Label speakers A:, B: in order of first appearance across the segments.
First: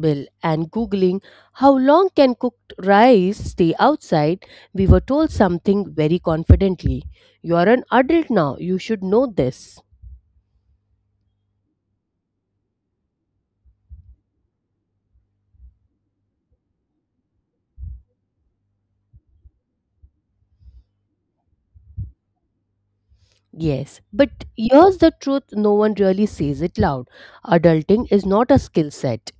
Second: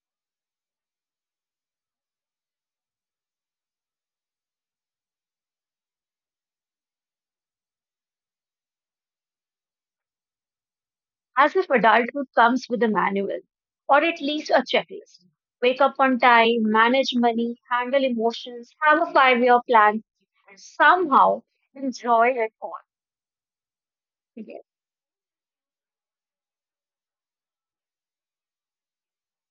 A: bill and googling how long can cooked rice stay outside, we were told something very confidently. You are an adult now, you should know this.
B: As if adulthood comes with a manual or at least a checklist. Wake up on time, manage money, handle emotions, have a five-year plan, and somehow enjoy it all.
A: Yes, but
B: Yes.
A: here's the truth no one really says it loud. Adulting is not a skill set.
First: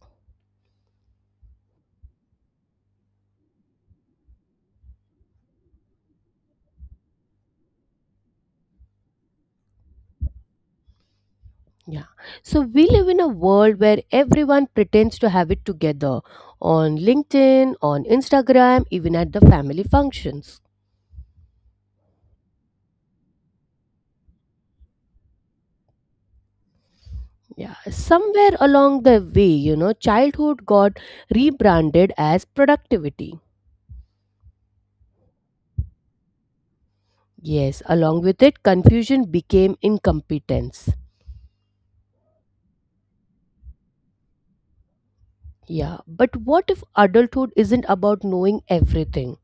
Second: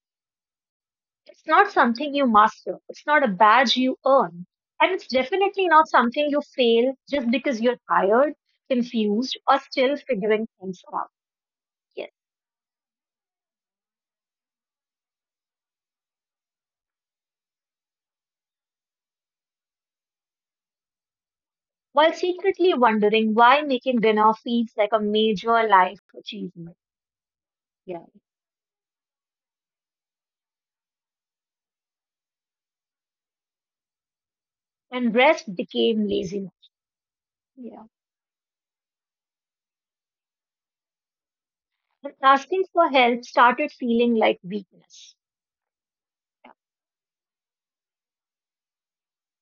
B: It's not something you master, it's not a badge you earn, and it's definitely not something you fail just because you're tired, confused, or still figuring things out.
A: Yeah.
B: Yes.
A: So we live in a world where everyone pretends to have it together on LinkedIn, on Instagram, even at the family functions.
B: While secretly wondering why making dinner feels like a major life achievement.
A: Yeah,
B: Yeah.
A: somewhere along the way, childhood got rebranded as productivity.
B: And rest became laziness.
A: Yes,
B: Yeah.
A: along with it, confusion became incompetence.
B: But asking for help started feeling like weakness.
A: Yeah, but
B: Yeah.
A: what if adulthood isn't about knowing everything?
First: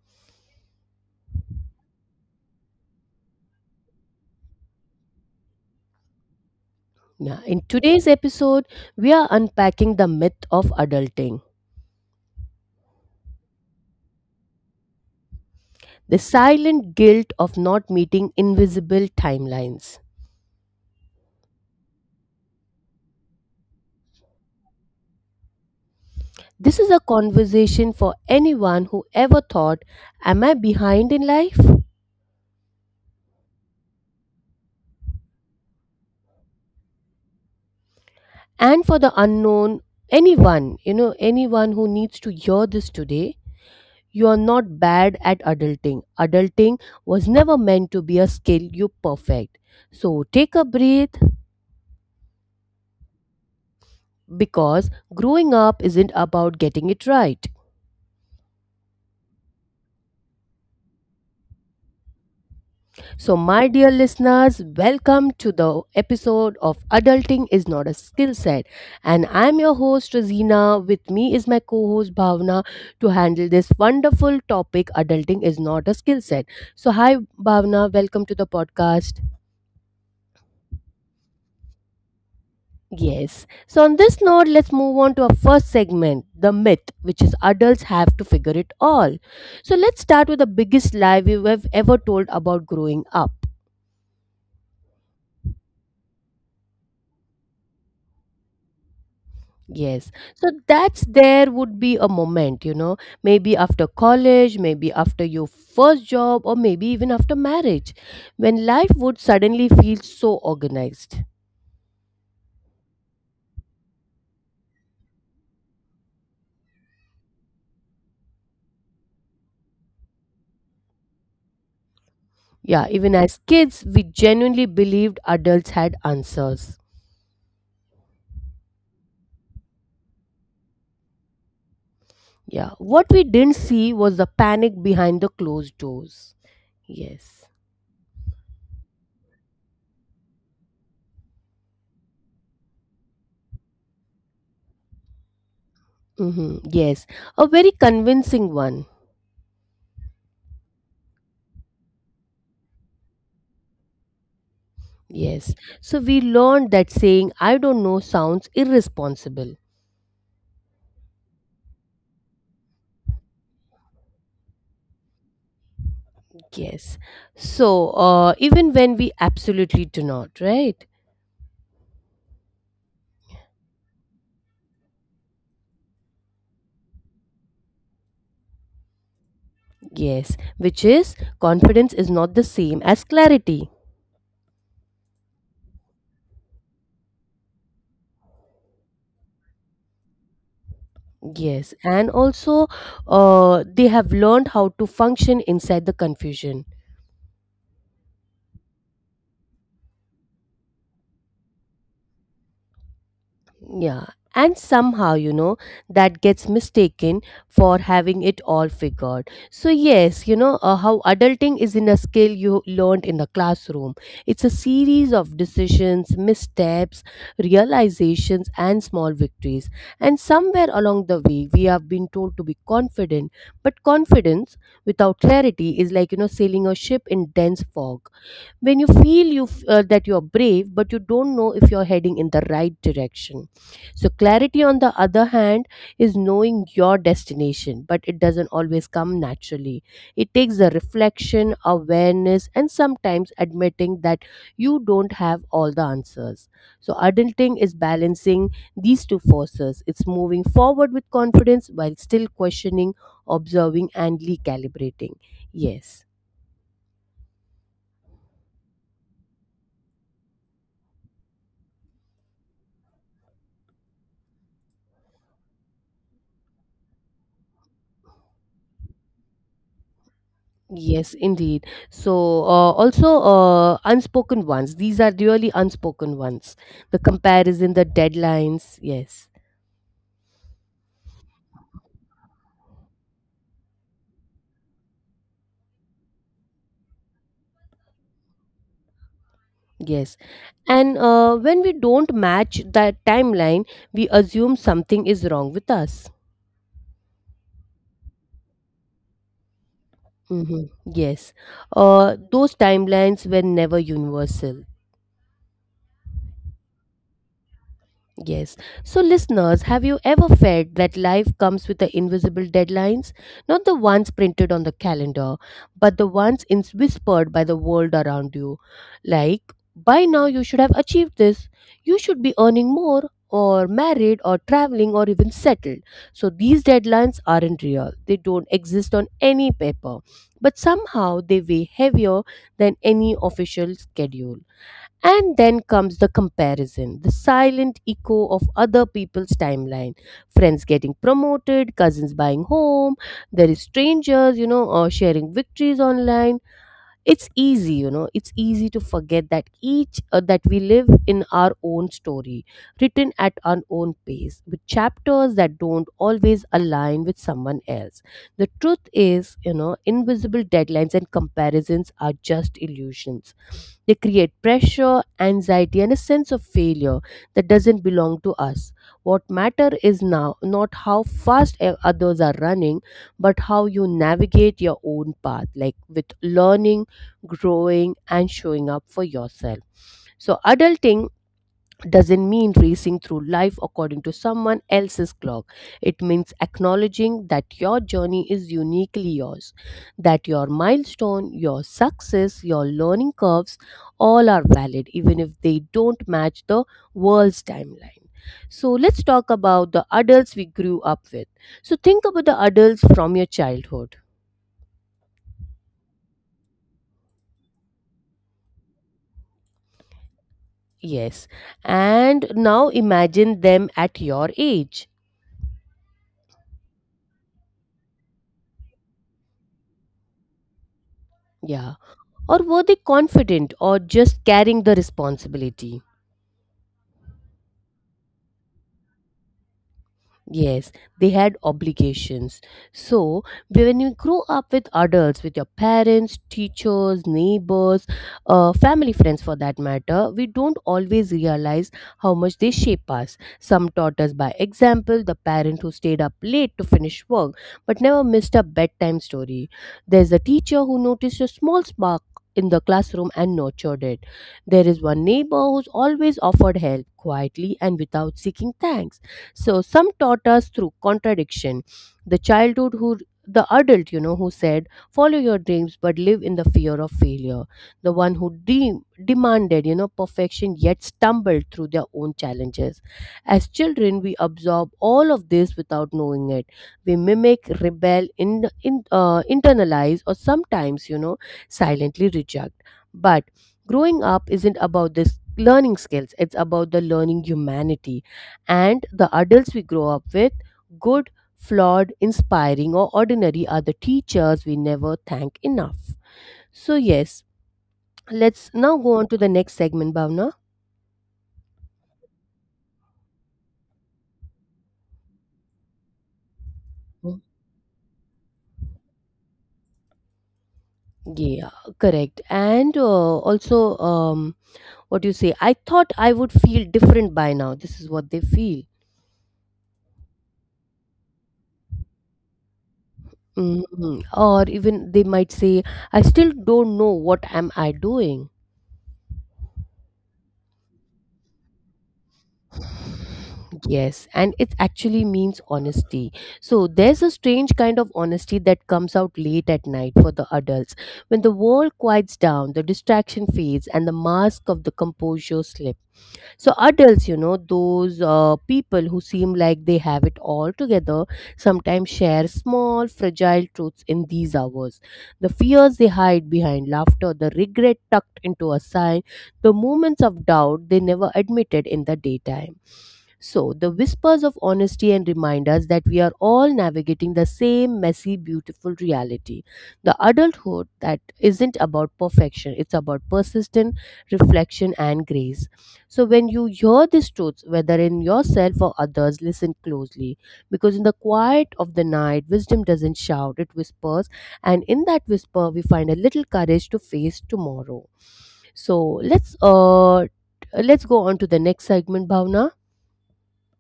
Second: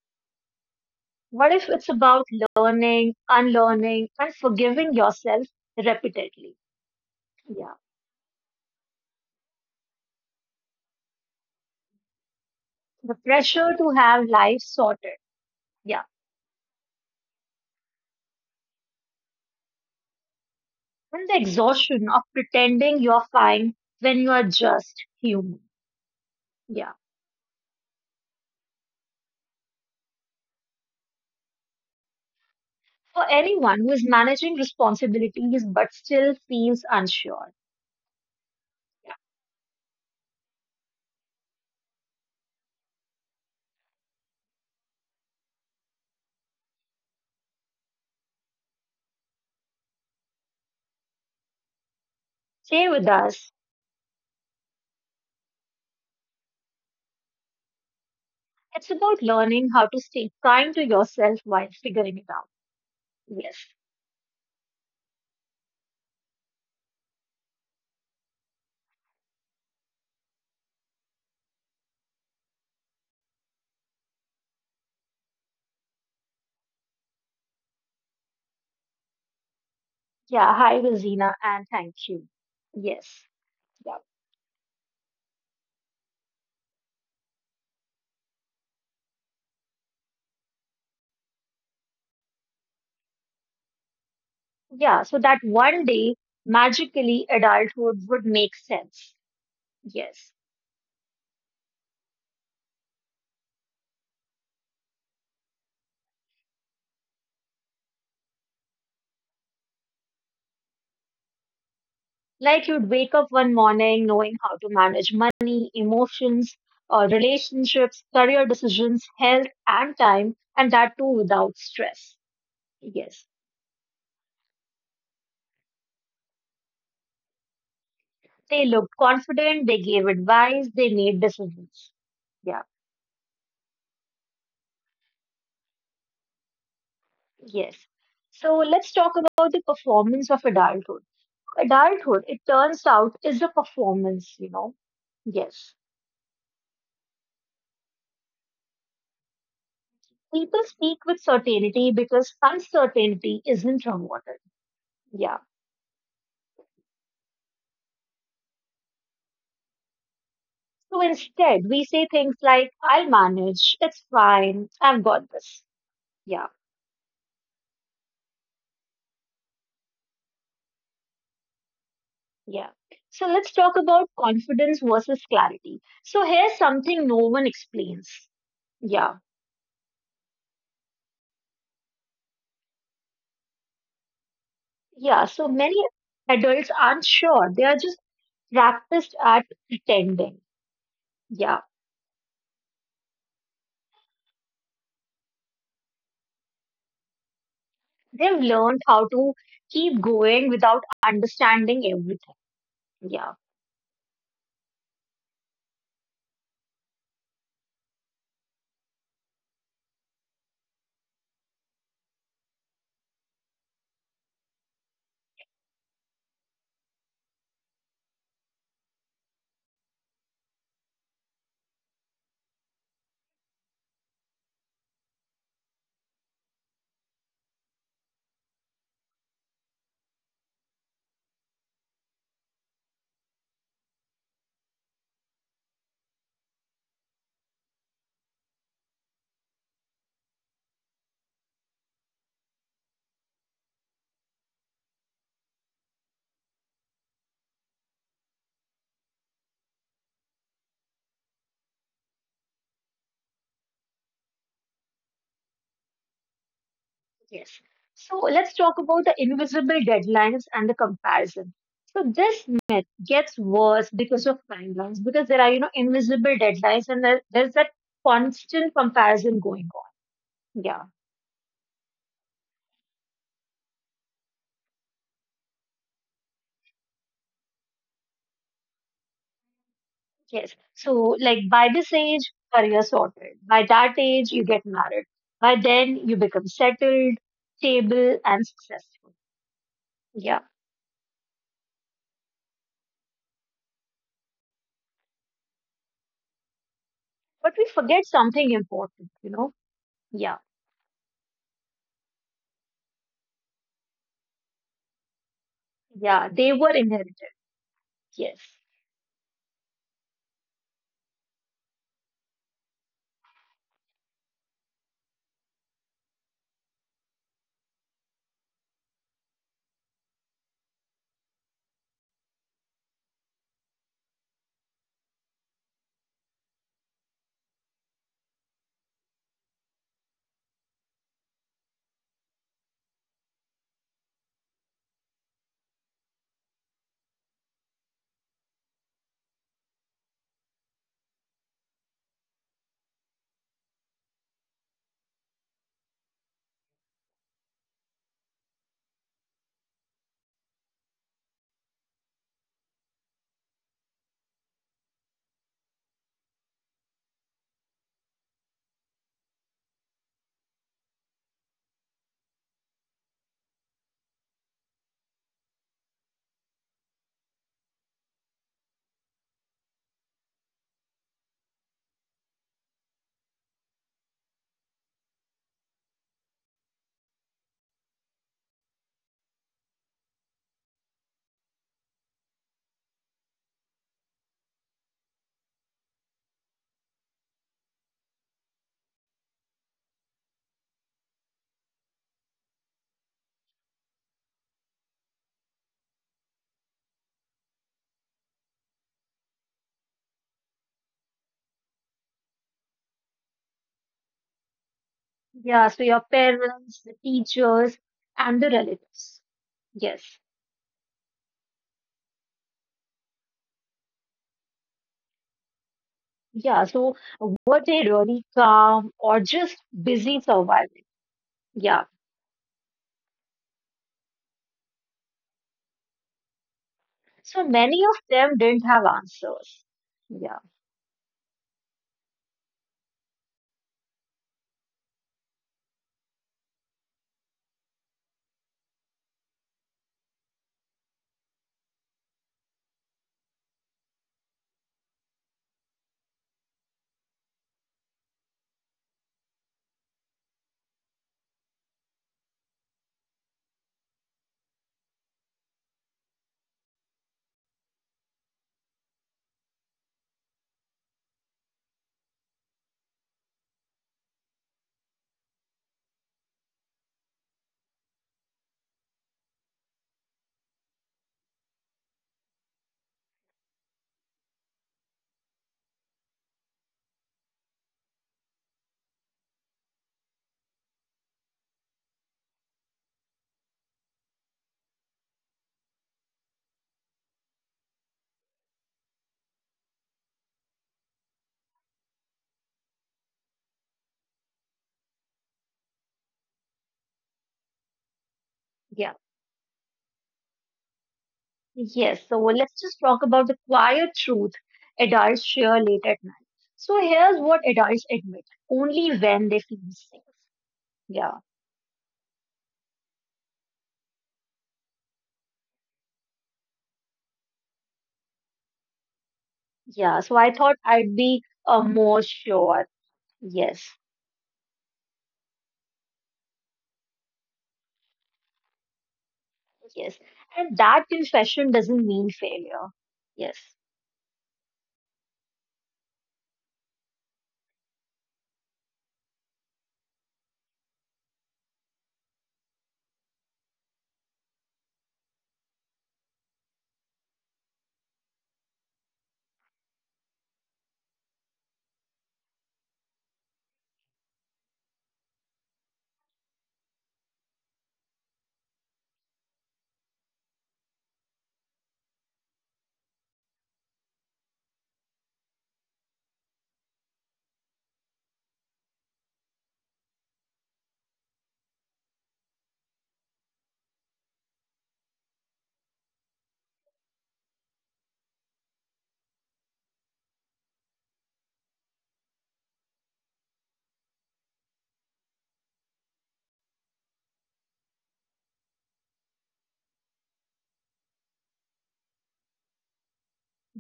B: What if it's about learning, unlearning, and forgiving yourself repeatedly?
A: Yeah, in
B: Yeah.
A: today's episode, we are unpacking the myth of adulting,
B: The pressure to have life sorted. Yeah.
A: the silent guilt of not meeting invisible timelines.
B: And the exhaustion of pretending you're fine when you are just human.
A: This is
B: Yeah.
A: a conversation for anyone who ever thought, am I behind in life?
B: For anyone who is managing responsibilities but still feels unsure.
A: And for
B: Yeah.
A: the unknown, anyone, anyone who needs to hear this today, you are not bad at adulting. Adulting was never meant to be a skill you perfect. So take a breath
B: Stay with us.
A: because growing up isn't about getting it right.
B: It's about learning how to stay kind to yourself while figuring it out.
A: So, my
B: Yes.
A: dear listeners, welcome to the episode of Adulting is Not a Skill Set. And I'm your host, Rosina. With me is my co host, Bhavna, to handle this wonderful topic Adulting is Not a Skill Set. So, hi, Bhavna. Welcome to the podcast.
B: Yeah, hi, Rosina, and thank you. Yes.
A: Yes. So,
B: Yeah.
A: on this note, let's move on to our first segment the myth, which is adults have to figure it all. So, let's start with the biggest lie we have ever told about growing up.
B: Yeah, so that one day, magically, adulthood would make sense.
A: Yes.
B: Yes.
A: So that's there would be a moment, maybe after college, maybe after your first job, or maybe even after marriage, when life would suddenly feel so organized.
B: Like you'd wake up one morning knowing how to manage money, emotions, relationships, career decisions, health, and time, and that too without stress.
A: Yeah, even
B: Yes.
A: as kids, we genuinely believed adults had answers.
B: They looked confident, they gave advice, they made decisions. Yeah.
A: Yeah, what we didn't see was the panic behind the closed doors. Yes.
B: Yes. So let's talk about the performance of adulthood. Adulthood, it turns out, is a performance. Yes.
A: Mm-hmm. Yes, a very convincing one.
B: People speak with certainty because uncertainty isn't rewarded. Yeah.
A: Yes. So we learned that saying, I don't know, sounds irresponsible.
B: So instead, we say things like, I'll manage, it's fine, I've got this. Yeah.
A: Yes. So, even when we absolutely do not, right?
B: Yeah. So let's talk about confidence versus clarity. So here's something no one explains. Yeah.
A: Yes. Which is confidence is not the same as clarity.
B: Yeah. So many adults aren't sure. They are just practiced at pretending. Yeah.
A: Yes. And also, they have learned how to function inside the confusion.
B: They've learned how to keep going without understanding everything. Yeah,
A: Yeah. And somehow, that gets mistaken for having it all figured. So, yes, how adulting is in a skill you learned in the classroom. It's a series of decisions, missteps, realizations, and small victories. And somewhere along the way, we have been told to be confident. But confidence without clarity is like, sailing a ship in dense fog when you feel that you're brave but you don't know if you're heading in the right direction. So clarity, on the other hand, is knowing your destination, but it doesn't always come naturally. It takes a reflection, awareness, and sometimes admitting that you don't have all the answers. So adulting is balancing these two forces. It's moving forward with confidence while still questioning, observing, and recalibrating. Yes.
B: yes. So let's talk about the invisible deadlines and the comparison. So this myth gets worse because of timelines, because there are, invisible deadlines and there's that constant comparison going on. Yeah,
A: Yes, indeed. So, also unspoken ones. These are really unspoken ones. The comparison, the deadlines. Yes,
B: yes. So like by this age, career sorted. By that age, you get married. By then, you become settled, stable, and successful.
A: yes.
B: Yeah.
A: And when we don't match that timeline, we assume something is wrong with us.
B: But we forget something important, you know? Yeah,
A: Mm-hmm. Yes. Those timelines were never universal.
B: yeah, they were inherited, yes.
A: Yes. So, listeners, have you ever felt that life comes with the invisible deadlines? Not the ones printed on the calendar, but the ones in whispered by the world around you. Like, by now you should have achieved this. You should be earning more, or married, or traveling, or even settled. So, these deadlines aren't real. They don't exist on any paper. But somehow they weigh heavier than any official schedule. And then comes the comparison, the silent echo of other people's timeline. Friends getting promoted, cousins buying home, there is strangers, or sharing victories online. It's easy, it's easy to forget that each that we live in our own story, written at our own pace, with chapters that don't always align with someone else. The truth is, invisible deadlines and comparisons are just illusions. They create pressure, anxiety, and a sense of failure that doesn't belong to us. What matters is now, not how fast others are running, but how you navigate your own path, like with learning, growing, and showing up for yourself. So, adulting doesn't mean racing through life according to someone else's clock. It means acknowledging that your journey is uniquely yours, that your milestone, your success, your learning curves all are valid, even if they don't match the world's timeline. So, let's talk about the adults we grew up with. So, think about the adults from your childhood.
B: Yeah, so your parents, the teachers, and the relatives. Yes.
A: Yes. And now imagine them at your age.
B: Yeah, so were they really calm or just busy surviving?
A: Yeah.
B: Yeah.
A: Or were they confident or just carrying the responsibility?
B: So many of them didn't have answers. Yeah,
A: Yes, they had obligations. So, when you grow up with adults, with your parents, teachers, neighbors, family friends for that matter, we don't always realize how much they shape us. Some taught us by example, the parent who stayed up late to finish work but never missed a bedtime story. There's a teacher who noticed a small spark in the classroom and nurtured it. There is one neighbor who's always offered help quietly and without seeking thanks. So some taught us through contradiction. The childhood who the adult, who said, follow your dreams but live in the fear of failure. The one who dream, Demanded, perfection yet stumbled through their own challenges. As children, we absorb all of this without knowing it. We mimic, rebel, internalize, or sometimes, silently reject. But growing up isn't about this learning skills, it's about the learning humanity, and the adults we grow up with, good, flawed, inspiring, or ordinary, are the teachers we never thank enough. So, yes, let's now
B: yeah.
A: go on to the next segment, Bhavna.
B: Yes, so let's just talk about the quiet truth adults share late at night. So here's
A: Mm.
B: what adults admit only when they feel safe. Yeah,
A: Yeah, correct. And also, um, what do you say? I thought I would feel different by now. This is what they feel.
B: yeah, so I thought I'd be more sure. Yes,
A: Mhm. Or even they might say, I still don't know what am I doing.
B: yes. And that confession doesn't mean failure. Yes,
A: Yes, and it actually means honesty. So there's a strange kind of honesty that comes out late at night for the adults. When the world quiets down, the distraction fades, and the mask of the composure slips. So adults, you know, those people who seem like they have it all together, sometimes share small, fragile truths in these hours. The fears they hide behind laughter, the regret tucked into a sigh, the moments of doubt they never admitted in the daytime. So, the whispers of honesty and reminders that we are all navigating the same messy, beautiful reality. The adulthood that isn't about perfection, it's about persistent reflection and grace. So, when you hear these truths, whether in yourself or others, listen closely. Because in the quiet of the night, wisdom doesn't shout, it whispers. And in that whisper, we find a little courage to face tomorrow. So, let's go on to the next segment, Bhavna.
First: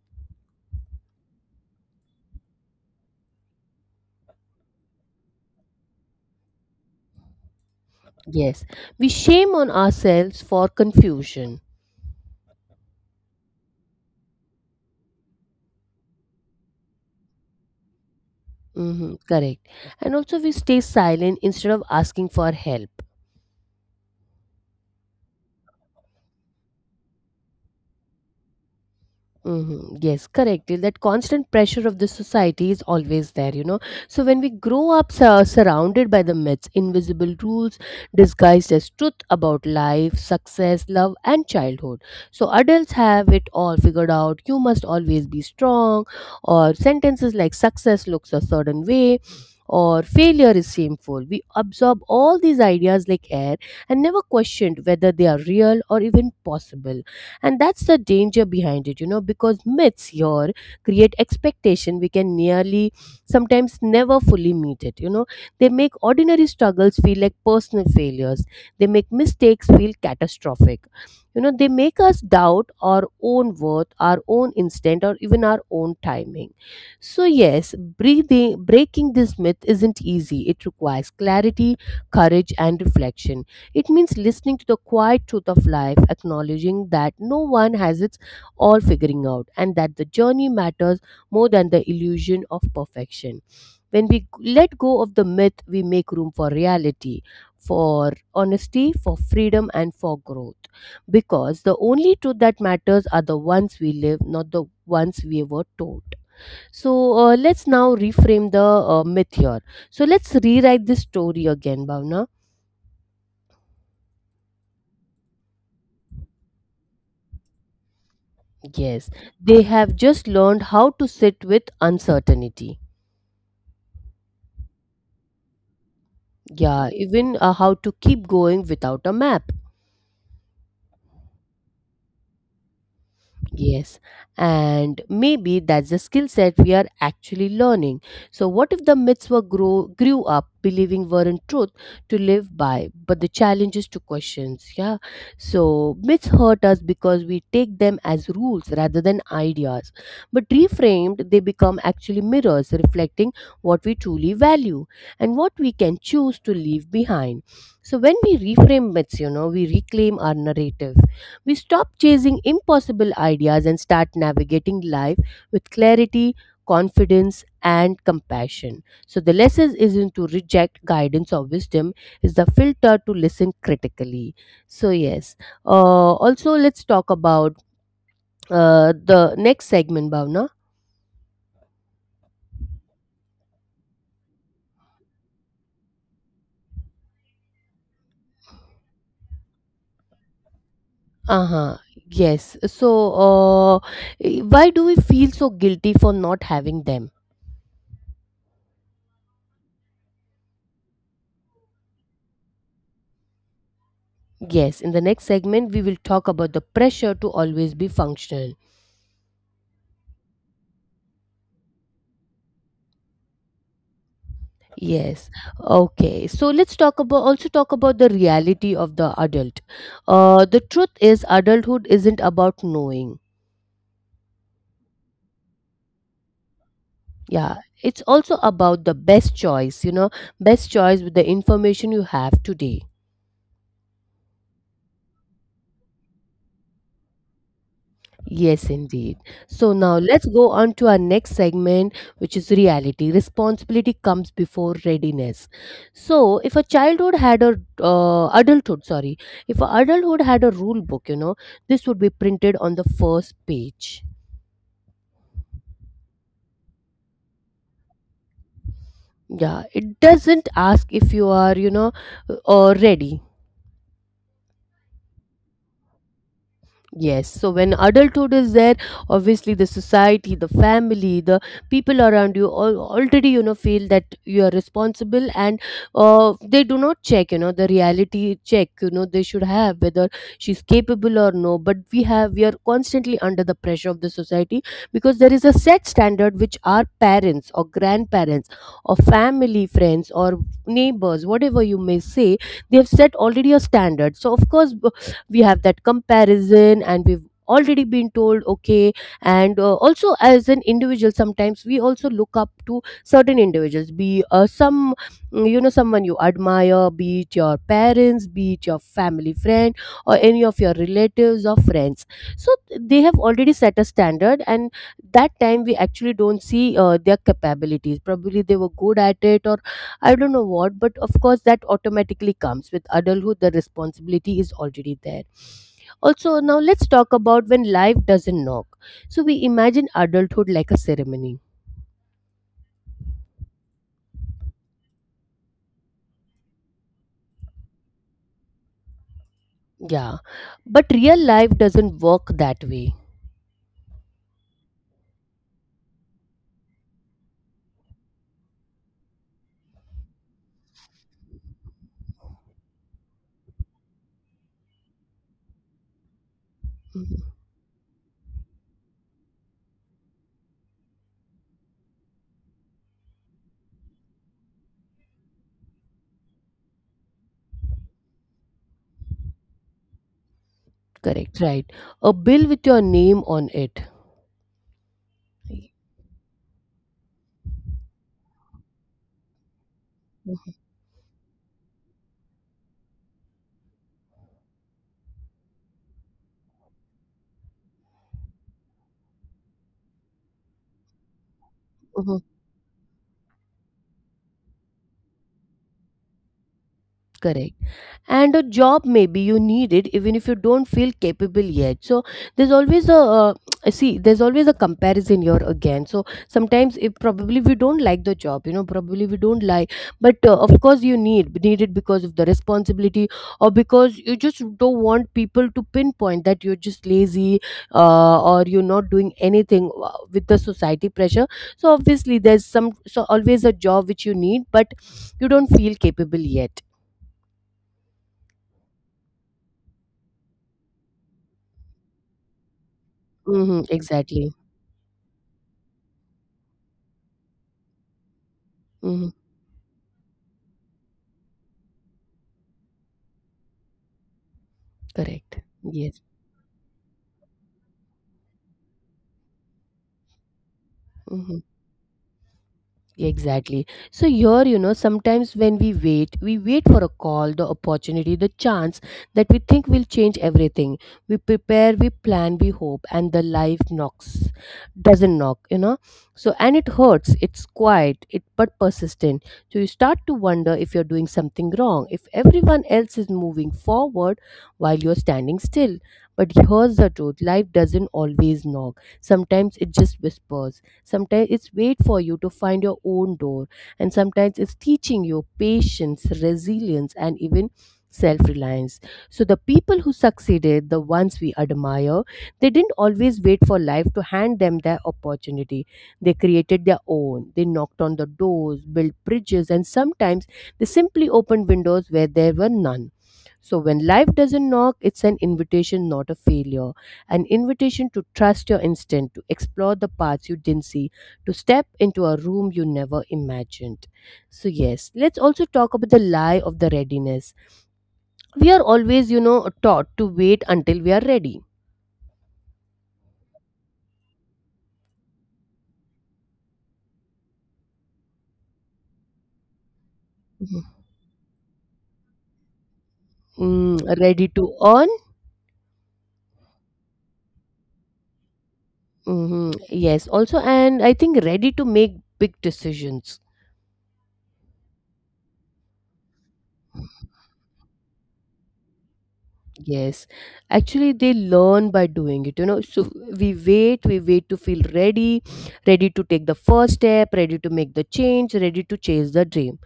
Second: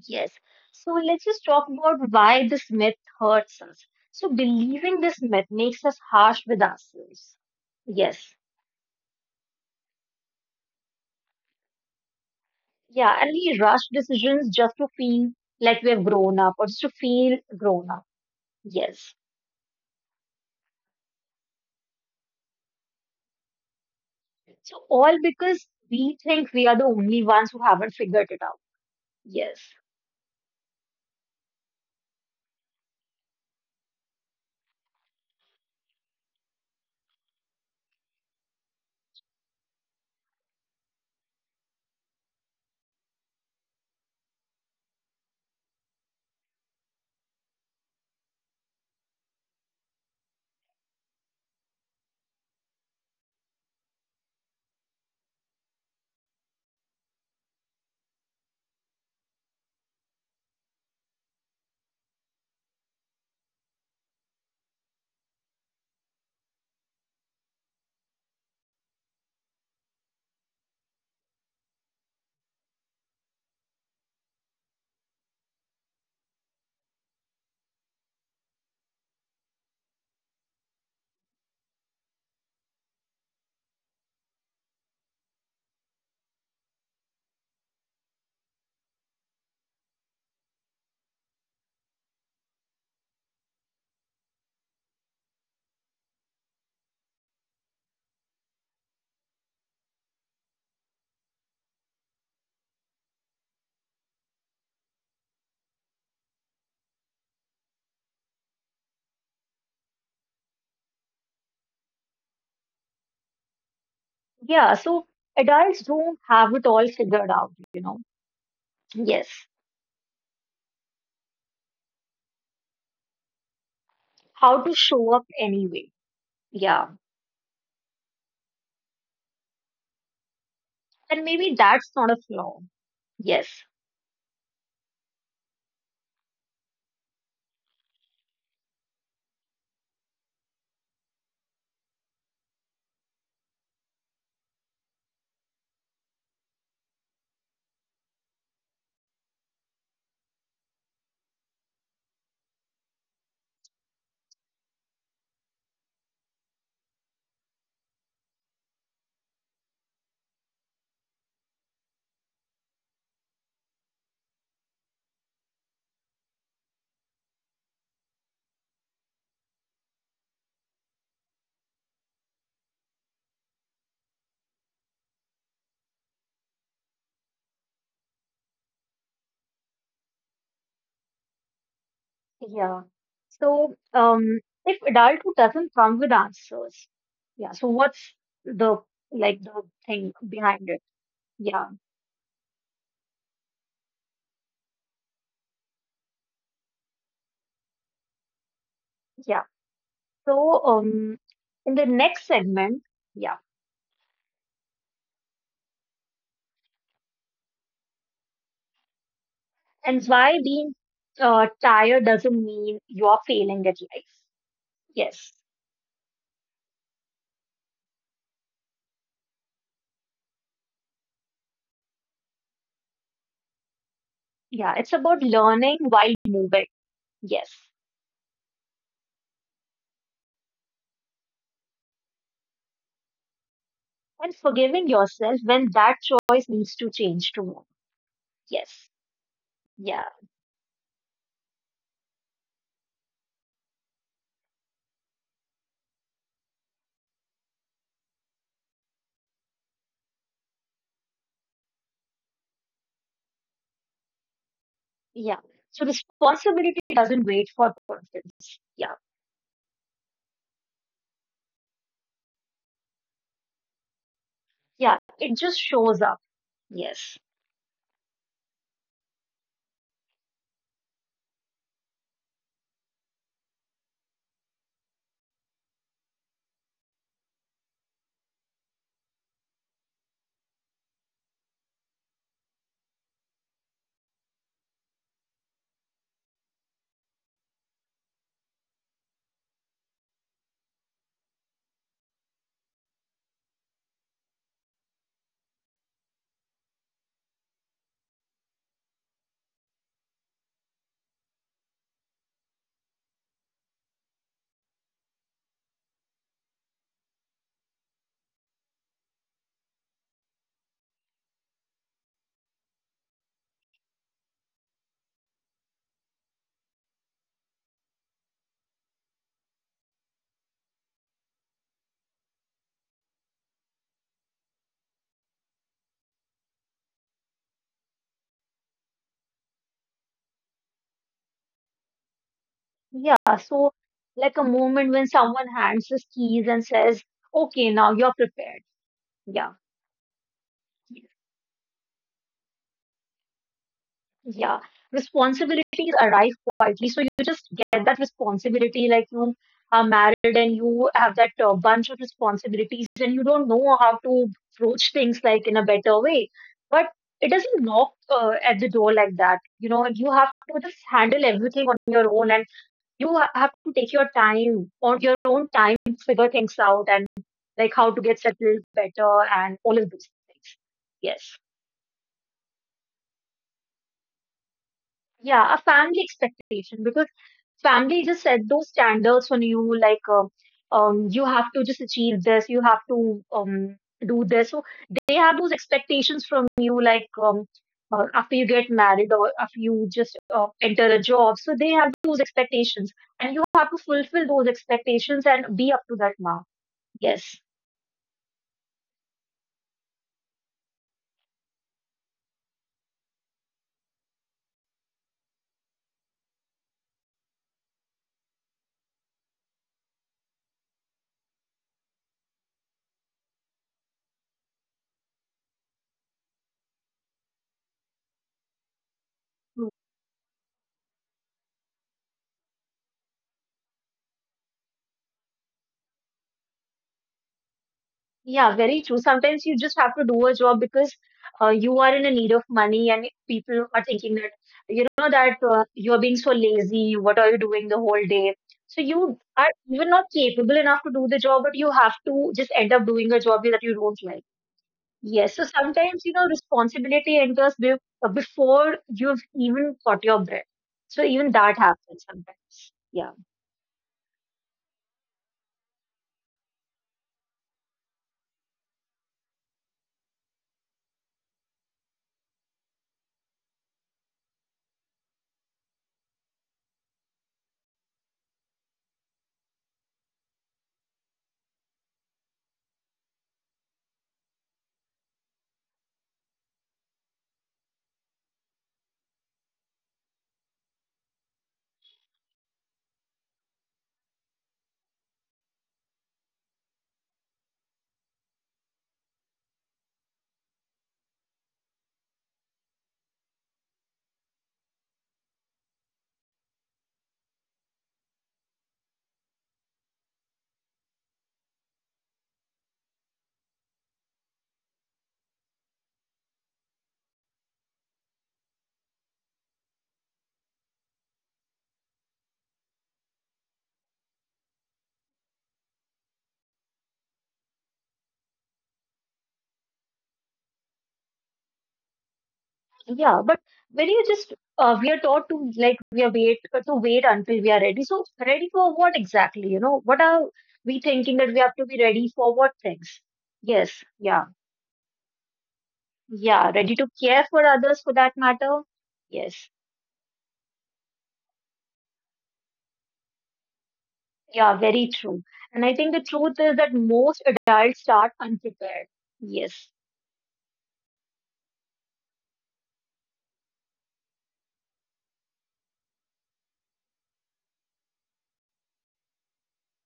B: yes. So let's just talk about why this myth hurts us. So believing this myth makes us harsh with ourselves. Yes,
A: Yes, we shame on ourselves for confusion.
B: yeah. And we rush decisions just to feel like we've grown up or just to feel grown up.
A: Mm-hmm,
B: Yes.
A: correct. And also, we stay silent instead of asking for help.
B: So all because we think we are the only ones who haven't figured it out. Yes.
A: Mm-hmm. Yes, correct. That constant pressure of the society is always there, So when we grow up surrounded by the myths, invisible rules disguised as truth about life, success, love, and childhood. So adults have it all figured out. You must always be strong, or sentences like success looks a certain way. Or failure is shameful. We absorb all these ideas like air and never questioned whether they are real or even possible. And that's the danger behind it, because myths here create expectation we can nearly sometimes never fully meet it, they make ordinary struggles feel like personal failures, they make mistakes feel catastrophic, they make us doubt our own worth, our own instinct, or even our own timing. So yes, breathing breaking this myth isn't easy. It requires clarity, courage, and reflection. It means listening to the quiet truth of life, acknowledging that no one has its all figuring out and that the journey matters more than the illusion of perfection. When we let go of the myth, we make room for reality, for honesty, for freedom, and for growth. Because the only truth that matters are the ones we live, not the ones we were told. So let's now reframe the myth here. So let's rewrite this story again, Bhavna.
B: Yeah, so adults don't have it all figured out.
A: Yes,
B: Yes.
A: they have just learned how to sit with uncertainty.
B: How to show up anyway. Yeah.
A: Yeah, even how to keep going without a map.
B: And maybe that's not a flaw. Yes.
A: Yes, and maybe that's the skill set we are actually learning. So, what if the myths grew up believing weren't truth to live by, but the challenge is to questions? Yeah, so myths hurt us because we take them as rules rather than ideas, but reframed, they become actually mirrors reflecting what we truly value and what we can choose to leave behind. So, when we reframe myths, we reclaim our narrative. We stop chasing impossible ideas and start navigating life with clarity, confidence, and compassion. So, the lesson isn't to reject guidance or wisdom, is the filter to listen critically. So, yes. Also, let's talk about the next segment, Bhavna.
B: Yeah. So, if adulthood doesn't come with answers, yeah. So what's the like the thing behind it?
A: Uh
B: Yeah.
A: huh. Yes. So, uh, why do we feel so guilty for not having them?
B: Yeah. So, in the next segment, yeah.
A: Yes, in the next segment, we will talk about the pressure to always be functional.
B: And why being tired doesn't mean you're failing at life. Yes.
A: Yes. Okay. So let's talk about also talk about the reality of the adult. The truth is, adulthood isn't about knowing.
B: Yeah, it's about learning while moving. Yes.
A: Yeah, it's also about the best choice. You know, best choice with the information you have today.
B: And forgiving yourself when that choice needs to change to move.
A: Yes,
B: Yes.
A: indeed. So
B: Yeah.
A: now let's go on to our next segment, which is reality. Responsibility comes before readiness. So if a childhood had a adulthood, sorry, if a adulthood had a rule book, you know, this would be printed on the first page.
B: Yeah. So responsibility doesn't wait for confidence. Yeah.
A: Yeah, it doesn't ask if you are, you know, ready.
B: Yeah. It just shows up. Yes.
A: Yes, so when adulthood is there, obviously the society, the family, the people around you all already, you know, feel that you are responsible, and they do not check, you know, the reality check, you know, they should have whether she's capable or no. But we are constantly under the pressure of the society because there is a set standard which our parents or grandparents or family friends or neighbors, whatever you may say, they have set already a standard. So of course we have that comparison and we've already been told okay, and also as an individual sometimes we also look up to certain individuals, be some you know, someone you admire, be it your parents, be it your family friend or any of your relatives or friends. So they have already set a standard, and that time we actually don't see their capabilities. Probably they were good at it, or I don't know what, but of course, that automatically comes with adulthood. The responsibility is already there. Also, now let's talk about when life doesn't knock. So, we imagine adulthood like a ceremony.
B: Yeah. So, like a moment when someone hands his keys and says, okay, now you're prepared. Yeah.
A: Yeah. But real life doesn't work that way.
B: Yeah, responsibilities arrive quietly. So you just get that responsibility, like you are married and you have that bunch of responsibilities, and you don't know how to approach things like in a better way. But
A: Mhm.
B: it doesn't knock at the door like that. You know, you have to just handle everything on your own, and you have to take your time on your own time, to figure things out, and like how to get settled better, and all of those things.
A: Correct.
B: Yes.
A: Right. A bill with your name on it.
B: Yeah, a family expectation, because family just set those standards on you, like, you have to just achieve this, you have to um do this. So they have those expectations from you, like, after you get married or after you just enter a job. So they have
A: Mhm.
B: those expectations, and you have to fulfill those expectations and be up to that mark. Yes.
A: Correct. And a job maybe you need it even if you don't feel capable yet. So there's always a see, there's always a comparison here again. So sometimes if probably we don't like the job, you know, probably we don't like, but of course you need it because of the responsibility, or because you just don't want people to pinpoint that you're just lazy, or you're not doing anything with the society pressure. So obviously there's some, so always a job which you need, but you don't feel capable yet.
B: Yeah, very true. Sometimes you just have to do a job because you are in a need of money, and people are
A: Hmm,
B: thinking that
A: exactly.
B: you know that you are being so lazy. What are you doing the whole day? So you
A: Mhm.
B: are even not capable enough to do the job, but you have to just end up doing a job that you don't like. Yes, so
A: Correct.
B: sometimes you
A: Yes.
B: know responsibility enters be before you've even caught your breath. So even that
A: Mhm.
B: happens sometimes. Yeah.
A: Exactly. So here, you know, sometimes when we wait for a call, the opportunity, the chance that we think will change everything. We prepare, we plan, we hope, and doesn't knock, you know. So and it hurts. It's quiet, it but persistent. So you start to wonder if you're doing something wrong, if everyone else is moving forward while you're standing still. But here's the truth: life doesn't always knock. Sometimes it just whispers, sometimes it's wait for you to find your own door, and sometimes it's teaching you patience, resilience, and even self-reliance. So the people who succeeded, the ones we admire, they didn't always wait for life to hand them their opportunity. They created their own, they knocked on the doors, built bridges, and sometimes they simply opened windows where there were none. So when life doesn't knock, it's an invitation, not a failure, an invitation to trust your instinct, to explore the paths you didn't see, to step into a room you never imagined. So, yes, let's also talk about the lie of the readiness. We are always, you know, taught to wait until we are ready.
B: Yeah, but when you just we are taught to, like, we are wait to wait until we are ready. So ready for what exactly? You know, what are
A: Mhm.
B: we thinking that we have to be ready for what things? Yes,
A: Mm,
B: yeah,
A: ready to earn?
B: yeah, ready to care for others for that matter. Yes,
A: Hmm. Yes, also, and I think ready to make big decisions.
B: yeah, very true. And I think the truth is that most adults start unprepared. Yes,
A: Yes, actually, they learn by doing it, you know. So we wait to feel ready, ready to take the first step, ready to make the change, ready to chase the dream.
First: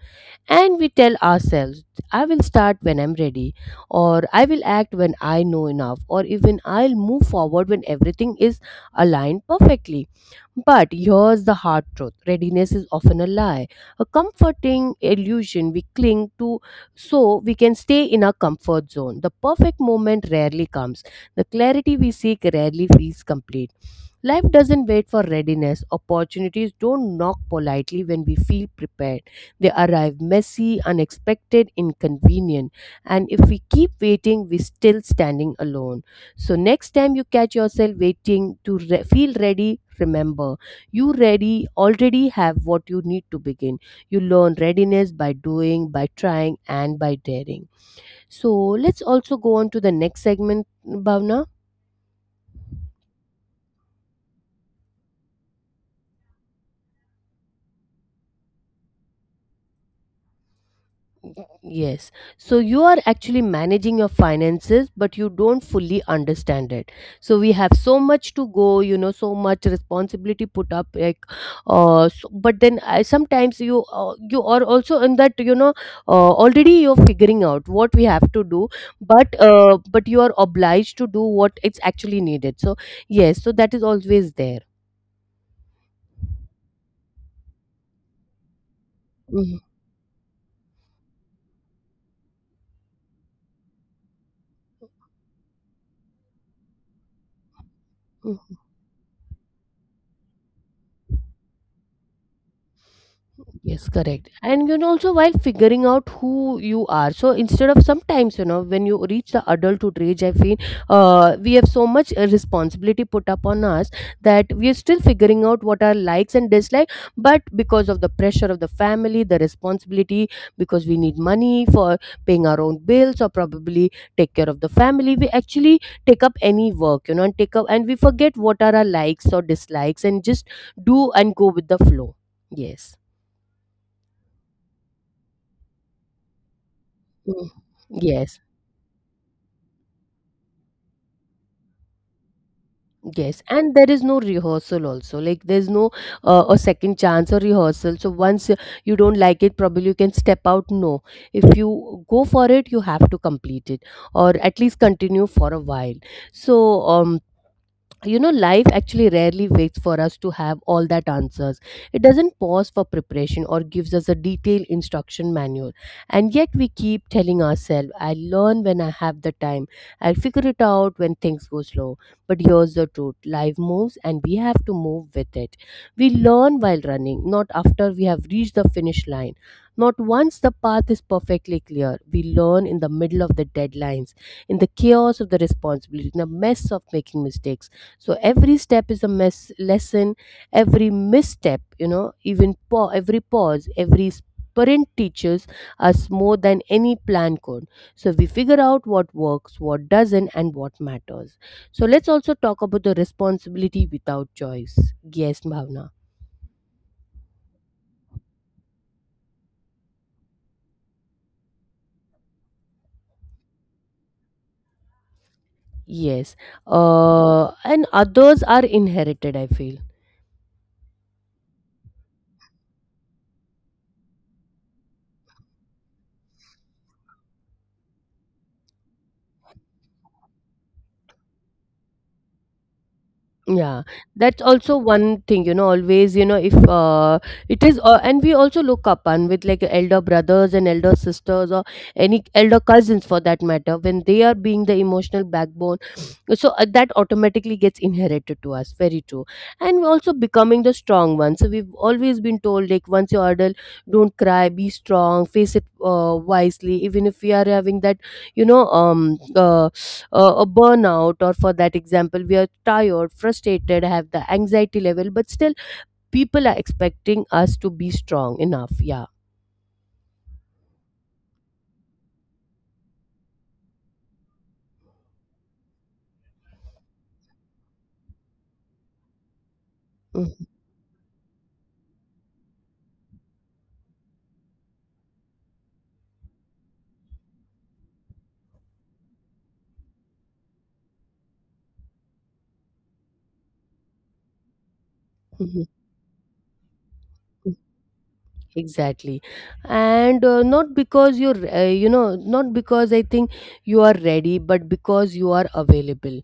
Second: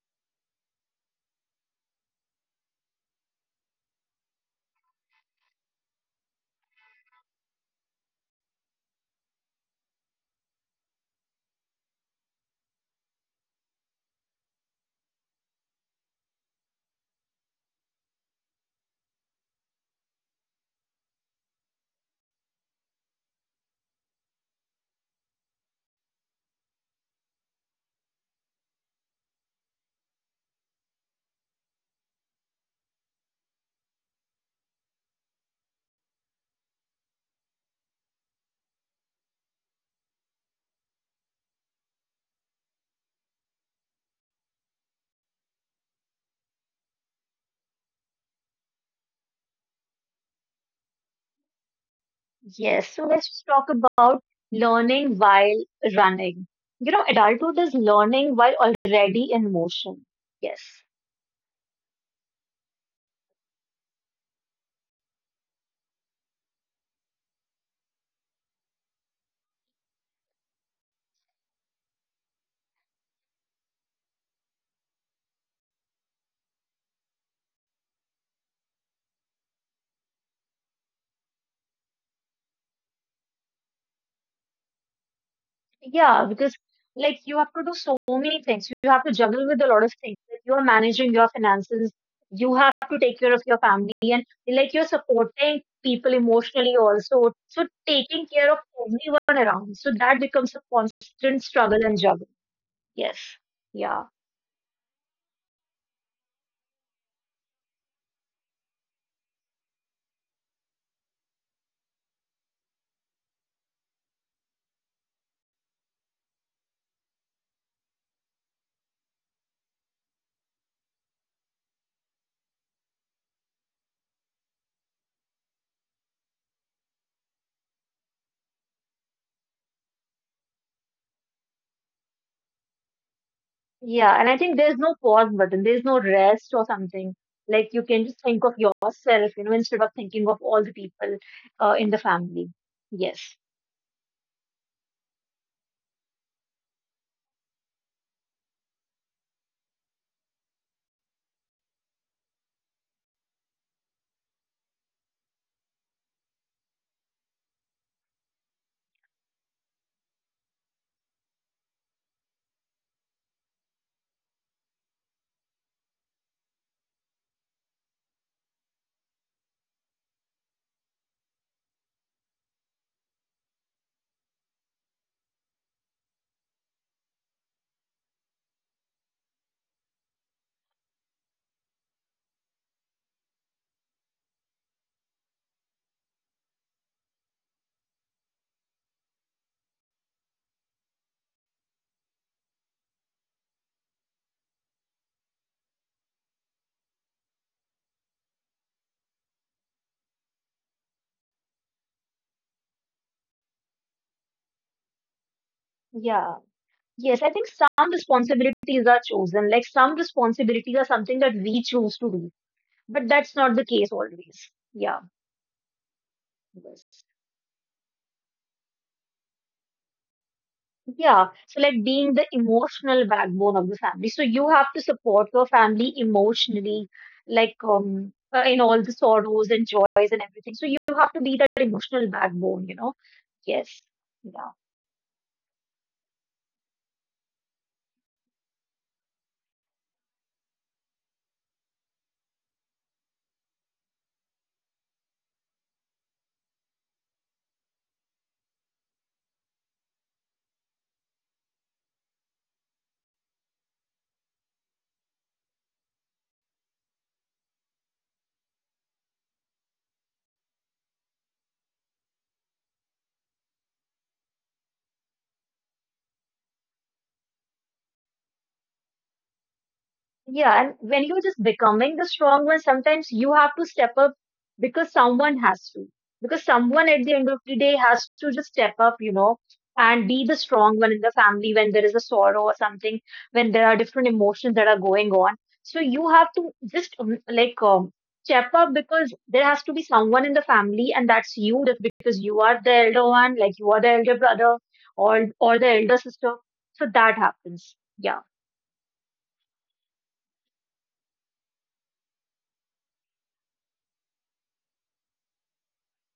A: And we tell ourselves, I will start when I'm ready, or I will act when I know enough, or even I'll move forward when everything is aligned perfectly. But here's the hard truth, readiness is often a lie, a comforting illusion we cling to so we can stay in our comfort zone. The perfect moment rarely comes, the clarity we seek rarely feels complete. Life doesn't wait for readiness. Opportunities don't knock politely when we feel prepared. They arrive messy, unexpected, inconvenient. And if we keep waiting, we're still standing alone. So, next time you catch yourself waiting to feel ready, remember you ready already have what you need to begin. You learn readiness by doing, by trying, and by daring. So, let's also go on to the next segment, Bhavna.
B: yes. So let's just talk about learning while running. You know, adulthood is learning while already in motion. Yes.
A: Yes. So you are actually managing your finances, but you don't fully understand it. So we have so much to go, you know, so much responsibility put up. Like, so, but sometimes you you are also in that, you know, already you're figuring out what we have to do, but you are obliged to do what it's actually needed. So yes, so that is always there.
B: Yeah, because like you have to do so many things. You have to juggle with a lot of things. Like you're managing your finances, you have to take care of your family, and like you're supporting people emotionally also. So taking care
A: Mhm.
B: of everyone around. So that becomes a constant struggle and juggle. Yes.
A: Yes,
B: Yeah.
A: correct. And you know, also while figuring out who you are, so instead of sometimes, you know, when you reach the adulthood age, I feel we have so much responsibility put upon us that we are still figuring out what our likes and dislikes. But because of the pressure of the family, the responsibility, because we need money for paying our own bills or probably take care of the family, we actually take up any work, you know, and take up and we forget what are our likes or dislikes and just do and go with the flow. Yes.
B: Yeah. And I think there's no pause button, there's no rest or something.
A: Mm.
B: Like you can just
A: Yes,
B: think of yourself, instead of thinking of all the people in the family.
A: yes,
B: Yes.
A: and there is no rehearsal also. Like there's no a second chance or rehearsal. So once you don't like it, probably you can step out. No, if you go for it, you have to complete it or at least continue for a while. So um, you know, life actually rarely waits for us to have all that answers. It doesn't pause for preparation or gives us a detailed instruction manual, and yet we keep telling ourselves, I'll learn when I have the time, I'll figure it out when things go slow. But here's the truth, life moves and we have to move with it. We learn while running, not after we have reached the finish line, not once the path is perfectly clear. We learn in the middle of the deadlines, in the chaos of the responsibility, in the mess of making mistakes. So every step is a mess lesson, every misstep, you know, even every pause, every sprint teaches us more than any plan could. So we figure out what works, what doesn't, and what matters. So let's also talk about the responsibility without choice. Yes, Bhavna.
B: Yeah. Yes, I think some responsibilities are chosen. Like some responsibilities are something that we choose to do, but that's not the case always. Yeah.
A: Yes,
B: Yes.
A: and others are inherited, I feel.
B: Yeah. So, like being the emotional backbone of the family. So, you have to support your family emotionally, like, in all the sorrows and joys and everything. So, you have to be that emotional backbone, you know?
A: Yeah,
B: Yes.
A: that's
B: Yeah.
A: also one thing, you know, always, you know, if it is, and we also look up on with like elder brothers and elder sisters or any elder cousins for that matter, when they are being the emotional backbone, so that automatically gets inherited to us. Very true. And we're also becoming the strong one. So we've always been told, like, once you're adult, don't cry, be strong, face it wisely, even if we are having that, you know, a burnout, or for that example we are tired, frustrated, have the anxiety level, but still people are expecting us to be strong enough. Yeah.
B: Yeah, and when you're just becoming the strong one, sometimes you have to step up because someone has to. Because someone at the end of the day has to just step up, and be
A: Mhm.
B: the strong one in the family when there is a sorrow or something, when there are different emotions that are going on. So you have to just like step up because there has to be someone in the family, and that's you, just because you are the elder one, like you are the elder brother or
A: Mhm.
B: or the elder sister. So that happens. Yeah.
A: Exactly. And not because you're you know, not because I think you are ready, but because you are available.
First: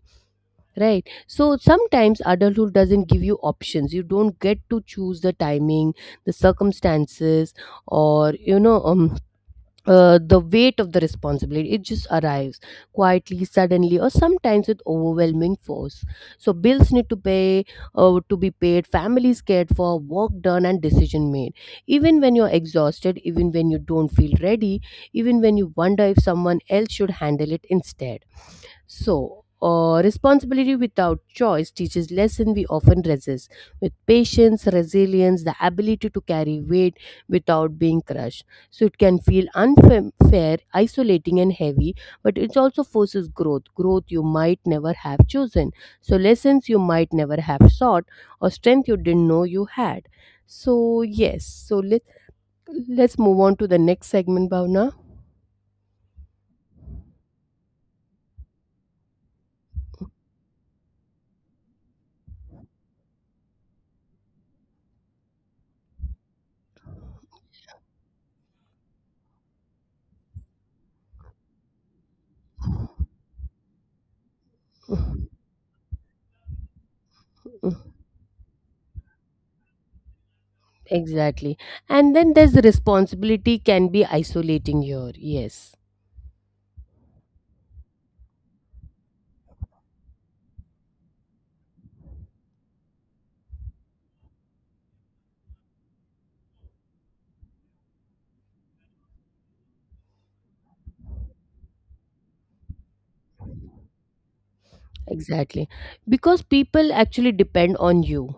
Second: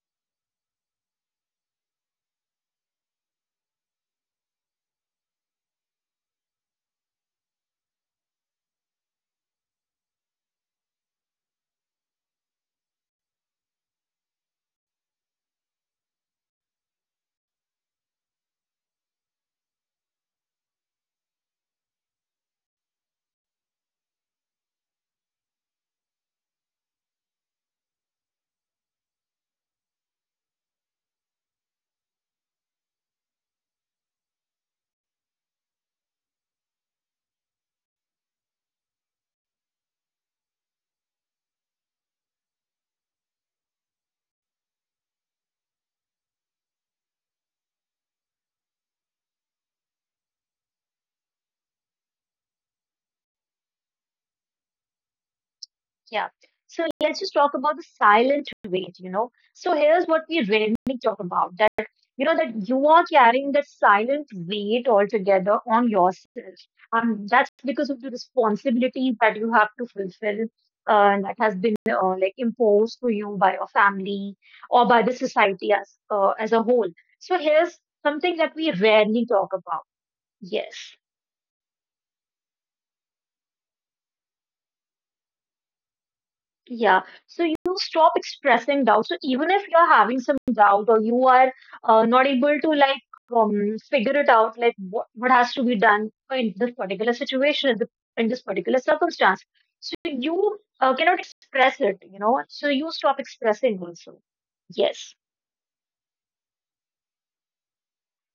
A: Right, so sometimes adulthood doesn't give you options. You don't get to choose the timing, the circumstances, or, you know, the weight of the responsibility. It just arrives quietly, suddenly, or sometimes with overwhelming force. So bills need to pay, to be paid, families cared for, work done, and decision made, even when you're exhausted, even when you don't feel ready, even when you wonder if someone else should handle it instead. So, responsibility without choice teaches lesson we often resist, with patience, resilience, the ability to carry weight without being crushed. So it can feel unfair, isolating, and heavy, but it also forces growth, growth you might never have chosen. So lessons you might never have sought or strength you didn't know you had. So let's move on to the next segment, Bhavna.
B: Yeah. So let's just talk about the silent weight. So here's what we rarely talk about that, that you are carrying that silent weight altogether on yourself. And that's because of the responsibilities that you have to fulfill and that has been like imposed to you by your family or by the society as a whole. So here's something that we rarely talk about. Yes.
A: Exactly. And then there's responsibility can be isolating here. Yes,
B: Yeah, so you stop expressing doubt. So even if you're having some doubt or you are not able to, like, figure it out, like what has to be done in this particular situation, in this particular circumstance, so you cannot express it, so you stop expressing also. Yes,
A: exactly. Because people actually depend on you.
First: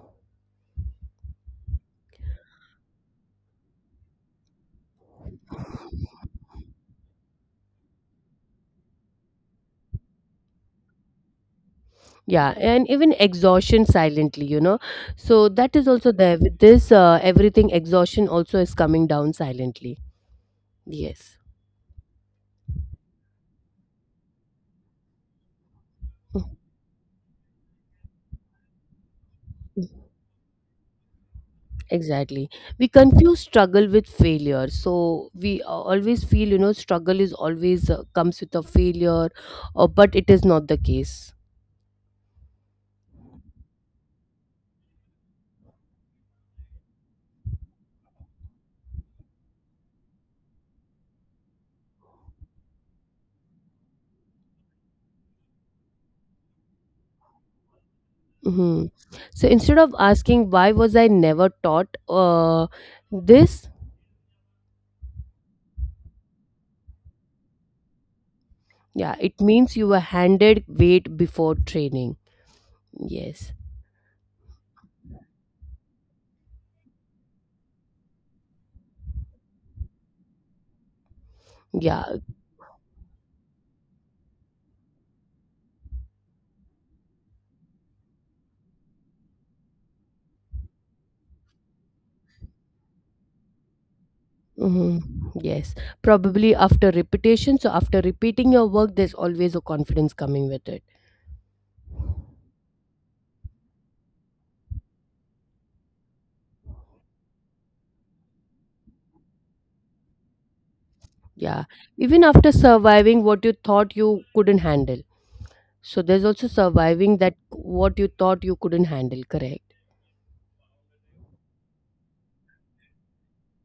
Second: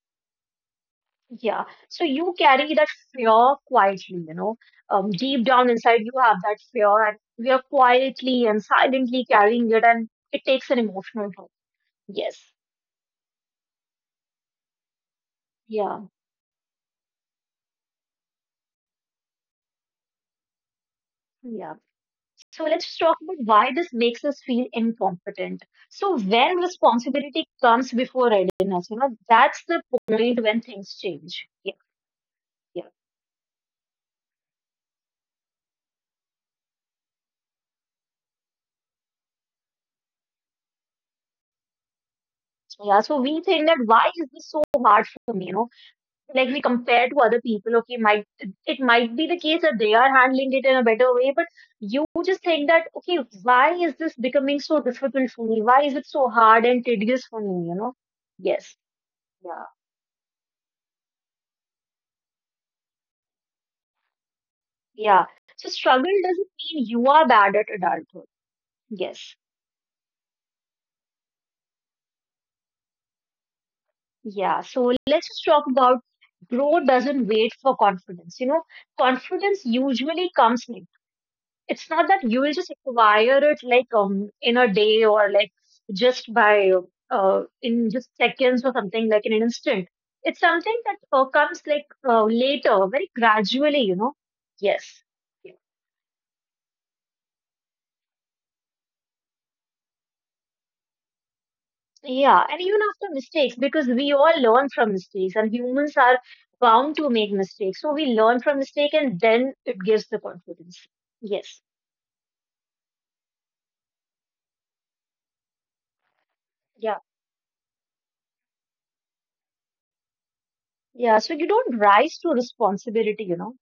B: yeah. So you carry that fear quietly, deep down inside you have that fear, and we are quietly and silently carrying it, and it takes an emotional toll. Yes.
A: Yeah, and even exhaustion silently. So that is
B: Yeah,
A: also there with this everything exhaustion also is coming down silently. Yes.
B: yeah. So let's just talk about why this makes us feel incompetent. So
A: Mhm.
B: when responsibility comes before readiness, that's the point when things change. Yeah,
A: Exactly.
B: yeah.
A: We confuse struggle with failure. So we always feel, struggle is always comes with a failure, but it is not the case.
B: So, yeah. So we think that why is this so hard for me? You know, like we compare to other people, okay, might it might be the case that they are handling it in a better way, but you just think that, okay, why is this becoming so difficult for me? Why is it so hard and tedious for me? You know? Yes.
A: hmm So
B: Yeah.
A: instead of asking why was I never taught this,
B: Yeah. So struggle doesn't mean you are bad at adulthood.
A: yeah,
B: Yes.
A: it means you were handed weight before training. Yes.
B: Yeah. So let's just talk about growth doesn't wait for confidence. You know, confidence usually comes like it's not
A: Yeah.
B: that you will just acquire it like in a day or like just by in just seconds or something like in an instant. It's something that comes like later, very gradually. You know.
A: hmm
B: Yes.
A: Yes. Probably after repetition. So after repeating your work, there's always a confidence coming with it.
B: Yeah, and even after mistakes, because we all learn from mistakes and humans are bound to make mistakes. So we learn from mistake and then it gives the confidence.
A: Yeah.
B: Yes.
A: Even after surviving what you thought you couldn't handle. So there's also
B: Yeah.
A: surviving that what you thought you couldn't handle, correct?
B: Yeah. So you don't rise to responsibility, you know?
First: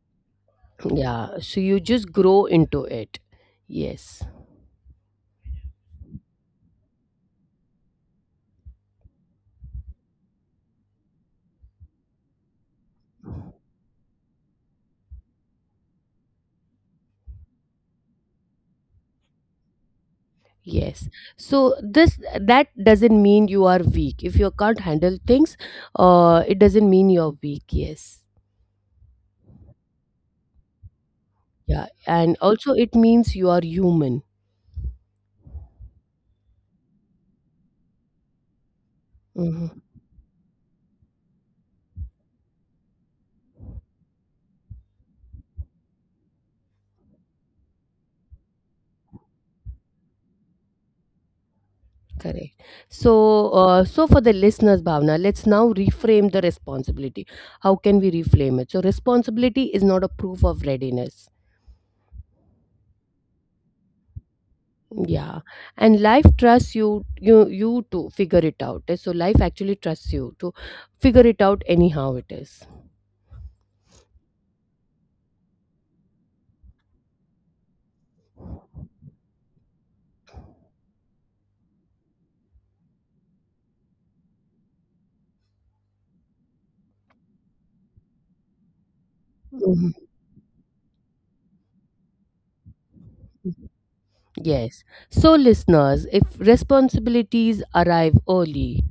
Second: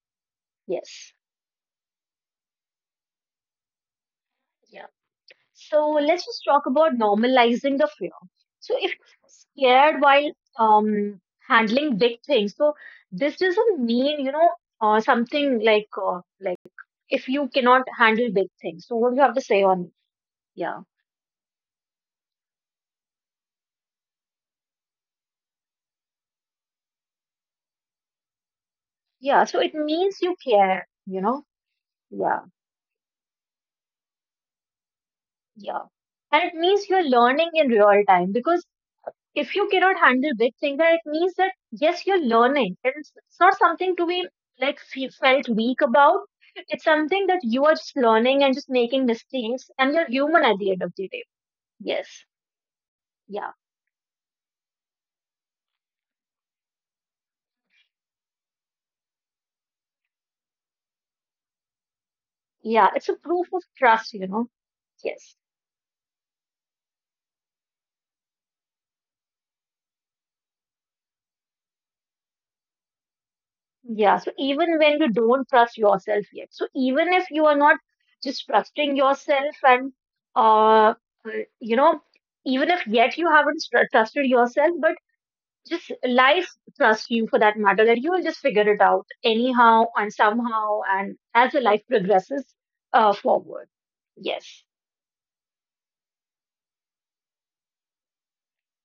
B: Yes.
A: Yeah. So you just grow into it. Yes.
B: Yeah. So let's just talk about normalizing the fear. So if you're scared while um handling big things, so this doesn't mean, something like if you cannot handle big things. So what do you have to say on yeah.
A: Yes. So this that doesn't mean you are weak. If you can't handle things, it doesn't mean you're weak. Yes.
B: Yeah, so it means you care, you know?
A: Yeah. And
B: Yeah,
A: also, it means you are human.
B: yeah. And it means you're learning in real time because if you
A: hmm
B: cannot handle big things, then it means that yes, you're learning. And it's not something to be like felt weak about. It's something that you are just learning and just making mistakes, and you're human at the end of the day. Yes,
A: Correct.
B: yeah,
A: So for the listeners, Bhavna, let's now reframe the responsibility. How can we reframe it? So, responsibility is not a proof of readiness.
B: yeah. It's a proof of trust, you know? Yes.
A: Yeah, and life trusts you to figure it out. So, life actually trusts you to figure it out anyhow it is.
B: Yeah, so even when you don't trust yourself yet, so even if you are not just trusting yourself and uh uh, you know, even if yet you haven't trusted yourself, but just life trusts you for that matter that you will just figure it out anyhow
A: Mm-hmm.
B: and somehow and as the life progresses forward. Yes.
A: Yes. So, listeners, if responsibilities arrive early,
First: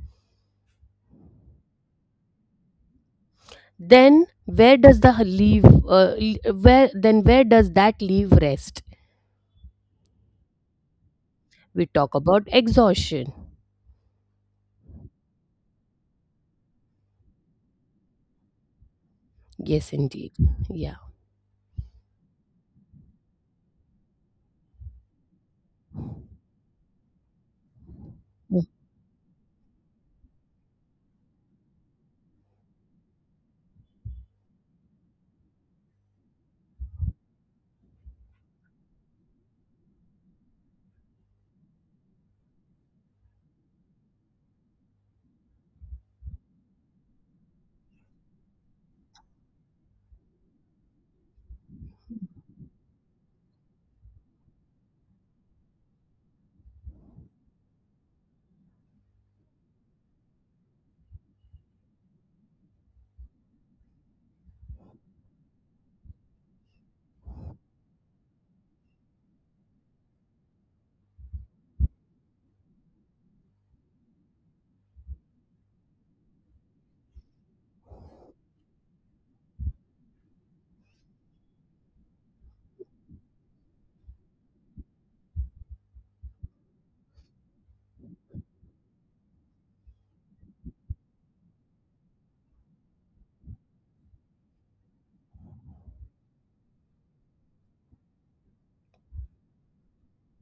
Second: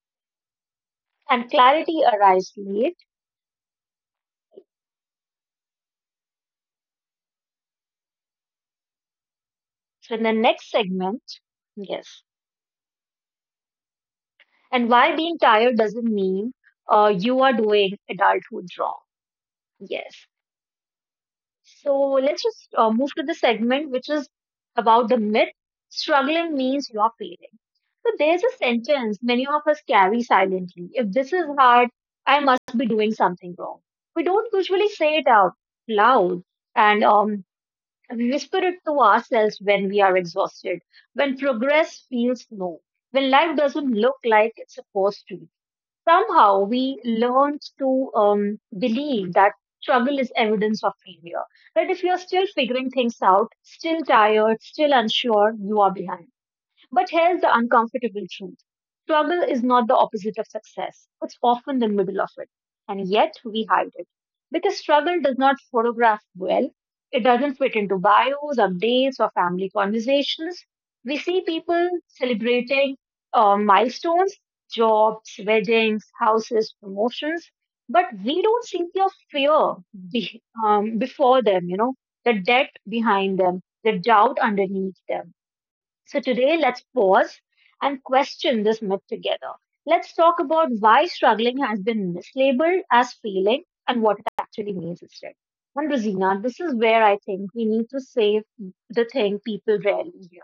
B: And clarity arrives late.
A: then where does the leave? L- where then where does that leave rest?
B: So in the next segment,
A: We talk
B: yes.
A: about exhaustion.
B: And why being tired doesn't mean you are doing adulthood wrong.
A: Yes,
B: Yes.
A: indeed. Yeah.
B: So let's just move to the segment which is about the myth struggling means you are failing. So there's a sentence many of us carry silently. If this is hard, I must be doing something wrong. We don't usually say it out loud, and we whisper it to ourselves when we are exhausted, when progress feels slow, when life doesn't look like it's supposed to. Somehow we learned to believe that struggle is evidence of failure. That if you're still figuring things out, still tired, still unsure, you are behind. But here's the uncomfortable truth: struggle is not the opposite of success, it's often the middle of it. And yet we hide it. Because struggle does not photograph well, it doesn't fit into bios, updates, or family conversations. We see people celebrating milestones, jobs, weddings, houses, promotions, but we don't see the fear before them, you know, the debt behind them, the doubt underneath them. So today, let's pause and question this myth together. Let's talk about why struggling has been mislabeled as failing and what it actually means instead. And Rosina, this is where I think we need to save the thing people rarely hear.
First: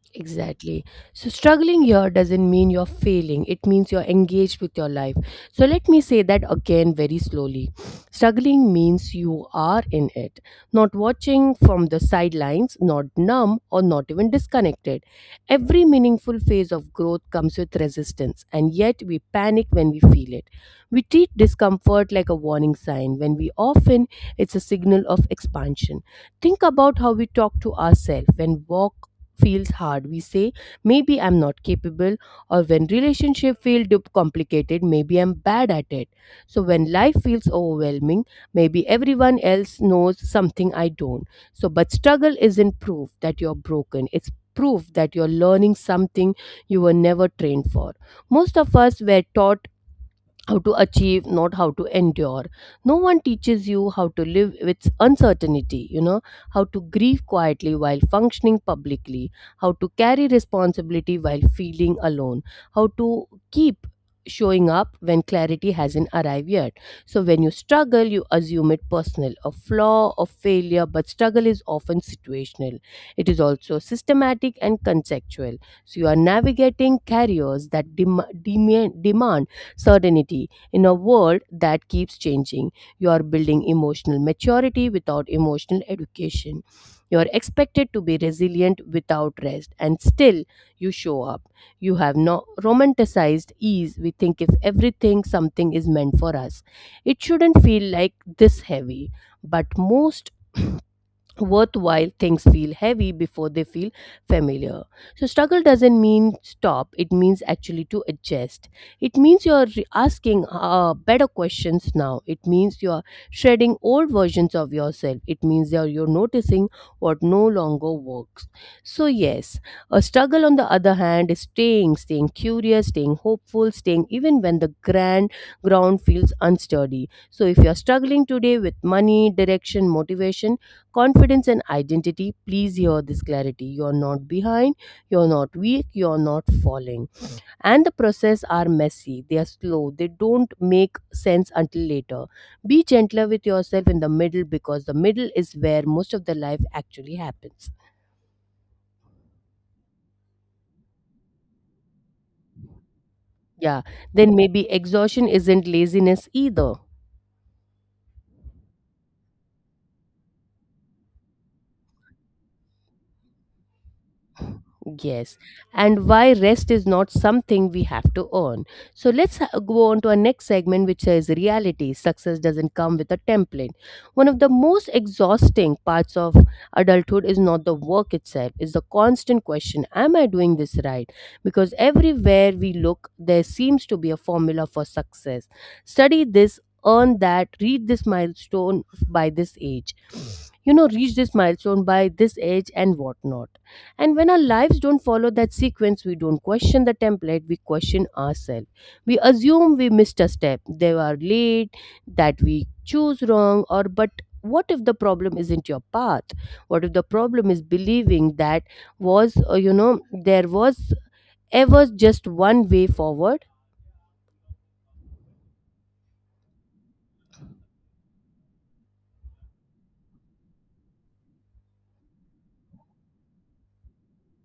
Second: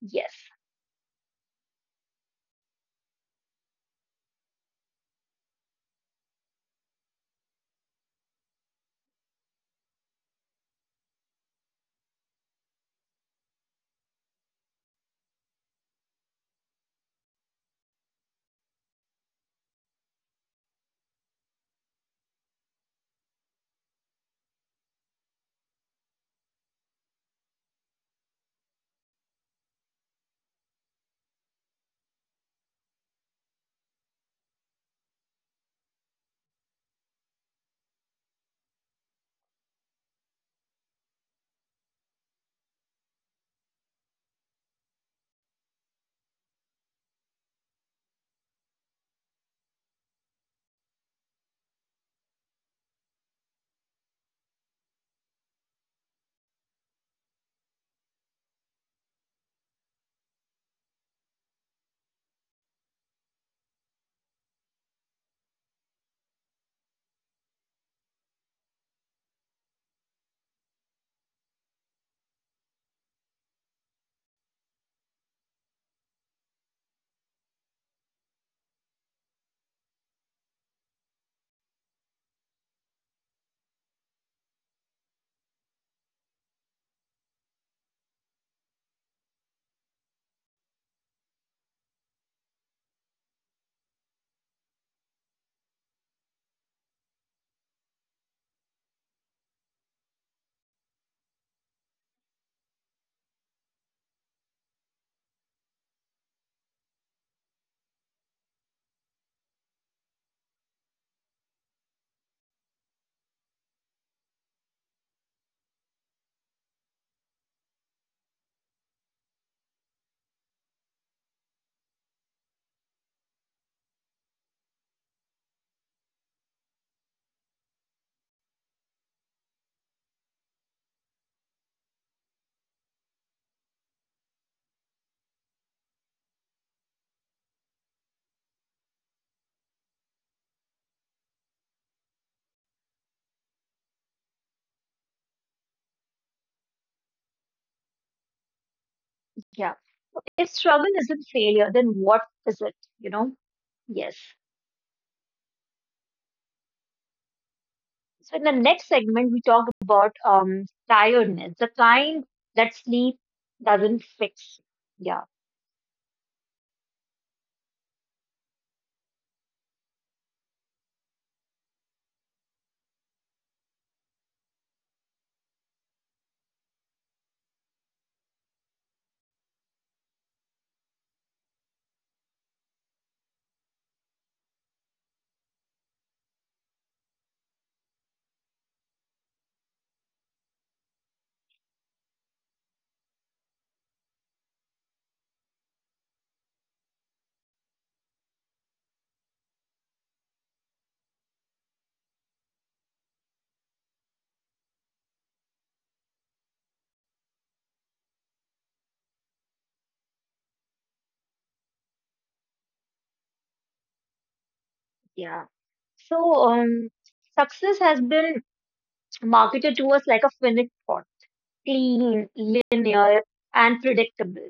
B: Yes.
A: Exactly. So, struggling here doesn't mean you're failing, it means you're engaged with your life. So, let me say that again very slowly. Struggling means you are in it, not watching from the sidelines, not numb, or not even disconnected. Every meaningful phase of growth comes with resistance, and yet we panic when we feel it. We treat discomfort like a warning sign, when we often it's a signal of expansion. Think about how we talk to ourselves when walk feels hard. We say, maybe I'm not capable, or when relationship feel complicated, maybe I'm bad at it. So when life feels overwhelming, maybe everyone else knows something I don't. So, but struggle isn't proof that you're broken. It's proof that you're learning something you were never trained for. Most of us were taught how to achieve, not how to endure. No one teaches you how to live with uncertainty, you know, how to grieve quietly while functioning publicly, how to carry responsibility while feeling alone, how to keep showing up when clarity hasn't arrived yet. So when you struggle, you assume it personal, a flaw, a failure, but struggle is often situational. It is also systematic and conceptual. So you are navigating carriers that demand certainty. In a world that keeps changing, you are building emotional maturity without emotional education. You are expected to be resilient without rest, and still you show up. You have no romanticized ease. We think if everything, something is meant for us. It shouldn't feel like this heavy, but most worthwhile things feel heavy before they feel familiar. So struggle doesn't mean stop, it means actually to adjust. It means you're asking better questions now. It means you're shredding old versions of yourself. It means you're noticing what no longer works. So yes, a struggle on the other hand is staying, staying curious, staying hopeful, staying even when the grand ground feels unsteady. So if you're struggling today with money, direction, motivation, confidence and identity, please hear this clarity. You're not behind, you're not weak, you're not falling, and the process are messy, they are slow, they don't make sense until later. Be gentler with yourself in the middle, because the middle is where most of the life actually happens.
B: Yeah. If struggle isn't failure, then what is it? You know?
A: Yeah,
B: Yes.
A: then maybe exhaustion isn't laziness either.
B: So in the next segment, we talk about tiredness, the kind that sleep doesn't fix. Yeah.
A: Yes, and why rest is not something we have to earn. So go on to our next segment, which says reality. Success doesn't come with a template. One of the most exhausting parts of adulthood is not the work itself, it's the constant question, am I doing this right? Because everywhere we look, there seems to be a formula for success. Study this, earn that, read this milestone by this age. You know, reach this milestone by this age and whatnot, and when our lives don't follow that sequence, we don't question the template, we question ourselves. We assume we missed a step, they were late, that we choose wrong, or but what if the problem isn't your path? What if the problem is believing that you know, there was ever just one way forward?
B: Yeah. So, success has been marketed to us like a finished product, clean, linear, and predictable.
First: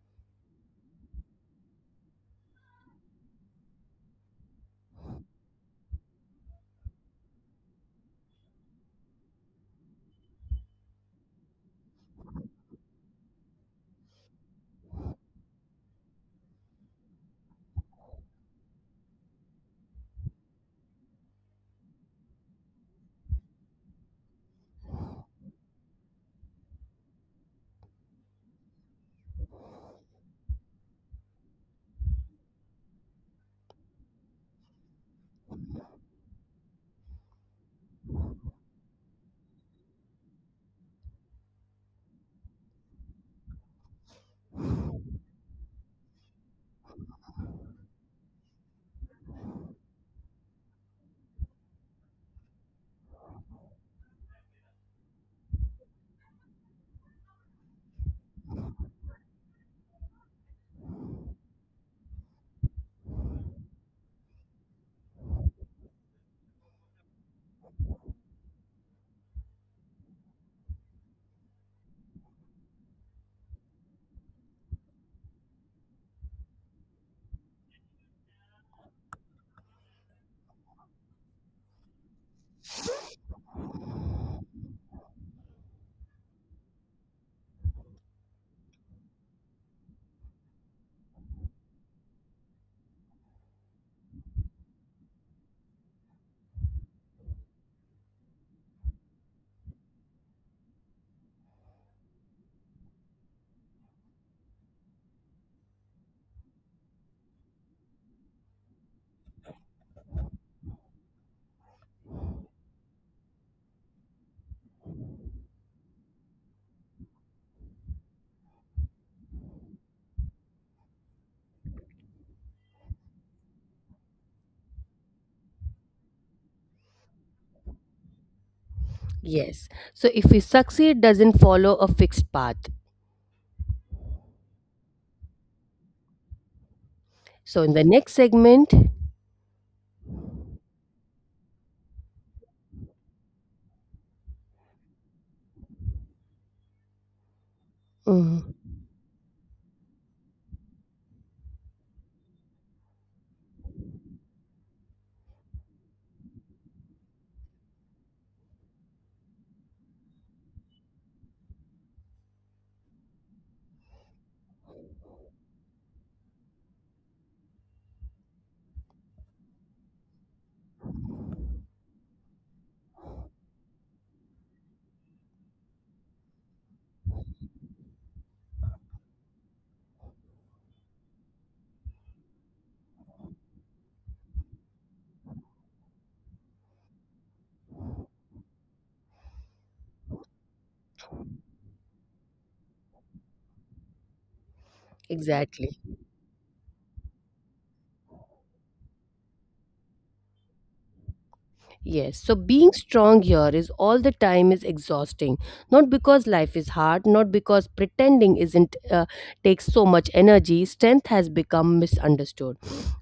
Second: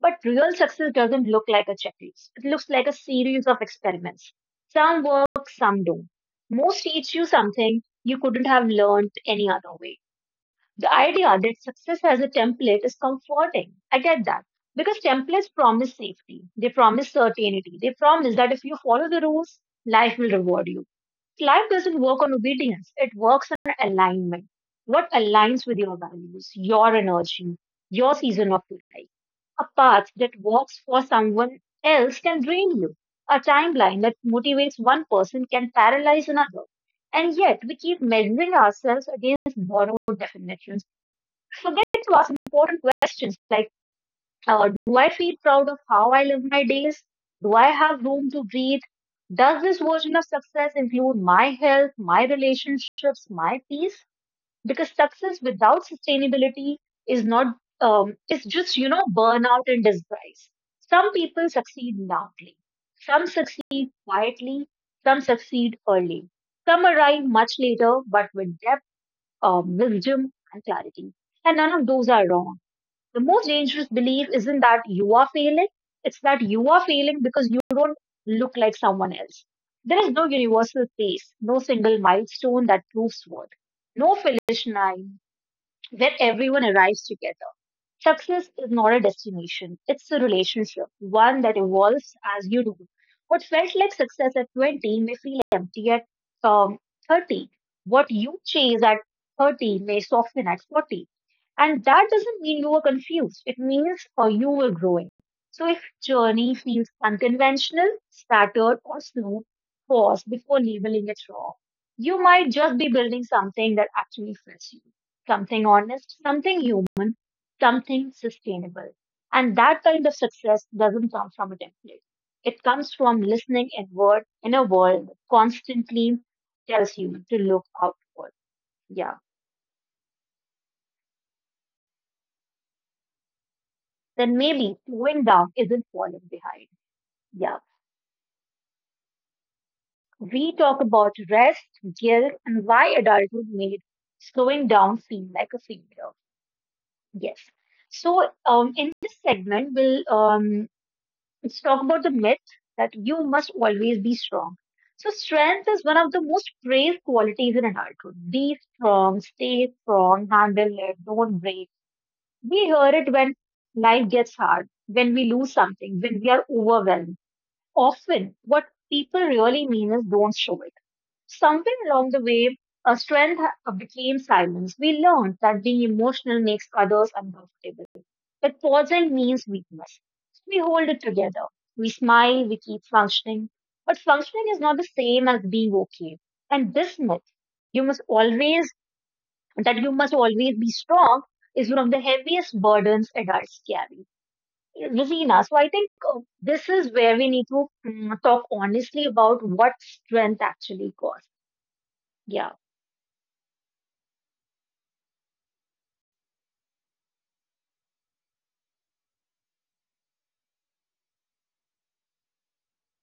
B: But real success doesn't look like a checklist. It looks like a series of experiments. Some work, some don't. Most teach you something you couldn't have learned any other way. The idea that success as a template is comforting. I get that. Because templates promise safety, they promise certainty, they promise that if you follow the rules, life will reward you. Life doesn't work on obedience, it works on alignment. What aligns with your values, your energy, your season of life? A path that works for someone else can drain you. A timeline that motivates one person can paralyze another. And yet, we keep measuring ourselves against borrowed definitions. Forget to ask important questions like: do I feel proud of how I live my days? Do I have room to breathe? Does this version of success include my health, my relationships, my peace? Because success without sustainability is not, it's just, you know, burnout in disguise. Some people succeed loudly, some succeed quietly, some succeed early, some arrive much later, but with depth, wisdom, and clarity. And none of those are wrong. The most dangerous belief isn't that you are failing, it's that you are failing because you don't look like someone else. There is no universal pace, no single milestone that proves worth, no finish line where everyone arrives together. Success is not a destination, it's a relationship, one that evolves as you do. What felt like success at 20 may feel empty at um, 30. What you chase at 30 may soften at 40. And that doesn't mean you were confused, it means you were growing. So if journey feels unconventional, scattered, or slow, pause before labeling it wrong. You might just be building something that actually fits you, something honest, something human, something sustainable. And that kind of success doesn't come from a template. It comes from listening inward in a world that constantly tells you to look outward. Yeah.
A: Yes. So if we succeed, doesn't follow a fixed path.
B: Then maybe slowing down isn't falling behind.
A: So
B: Yeah.
A: in the next segment,
B: We talk about rest, guilt, and why adulthood made slowing down seem like a failure. Yes. So
A: Mhm.
B: in this segment, we'll let's talk about the myth that you must always be strong. So, strength is one of the most praised qualities in adulthood. Be strong, stay strong, handle it, don't break. We hear it when life gets hard, when we lose something, when we are overwhelmed. Often, what people really mean is don't show it. Somewhere along the way, a strength became silence. We learned that being emotional makes others uncomfortable. But pausing means weakness. So we hold it together. We smile, we keep functioning. But functioning is not the same as being okay. And this myth, you must always, that you must always be strong, is one of the heaviest burdens adults carry. Rosina, so I
A: Exactly.
B: think this is where we need to talk honestly about what strength actually costs.
A: Yes, so
B: Yeah.
A: being strong here is all the time is exhausting. Not because life is hard, not because pretending isn't takes so much energy. Strength has become misunderstood.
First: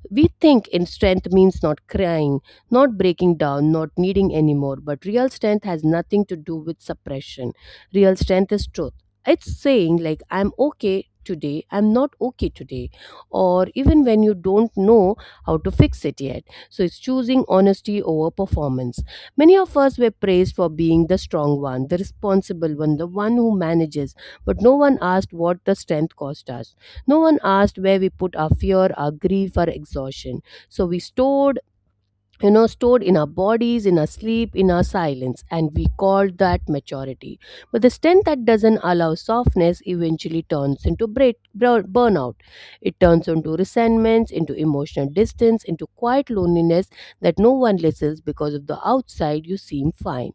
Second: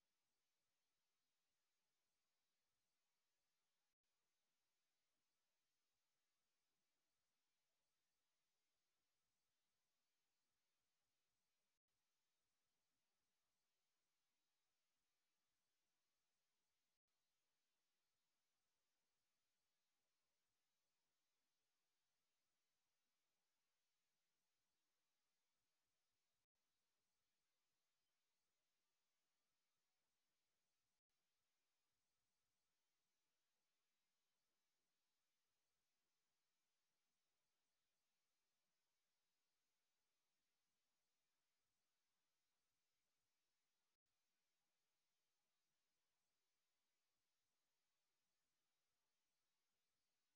A: We think in strength means not crying, not breaking down, not needing anymore, but real strength has nothing to do with suppression. Real strength is truth. It's saying, like, I'm okay today, I'm not okay today, or even when you don't know how to fix it yet. So it's choosing honesty over performance. Many of us were praised for being the strong one, the responsible one, the one who manages, but no one asked what the strength cost us. No one asked where we put our fear, our grief, our exhaustion. So we stored, you know, stored in our bodies, in our sleep, in our silence, and we called that maturity. But the strength that doesn't allow softness eventually turns into burnout. It turns into resentments, into emotional distance, into quiet loneliness that no one listens because of the outside you seem fine.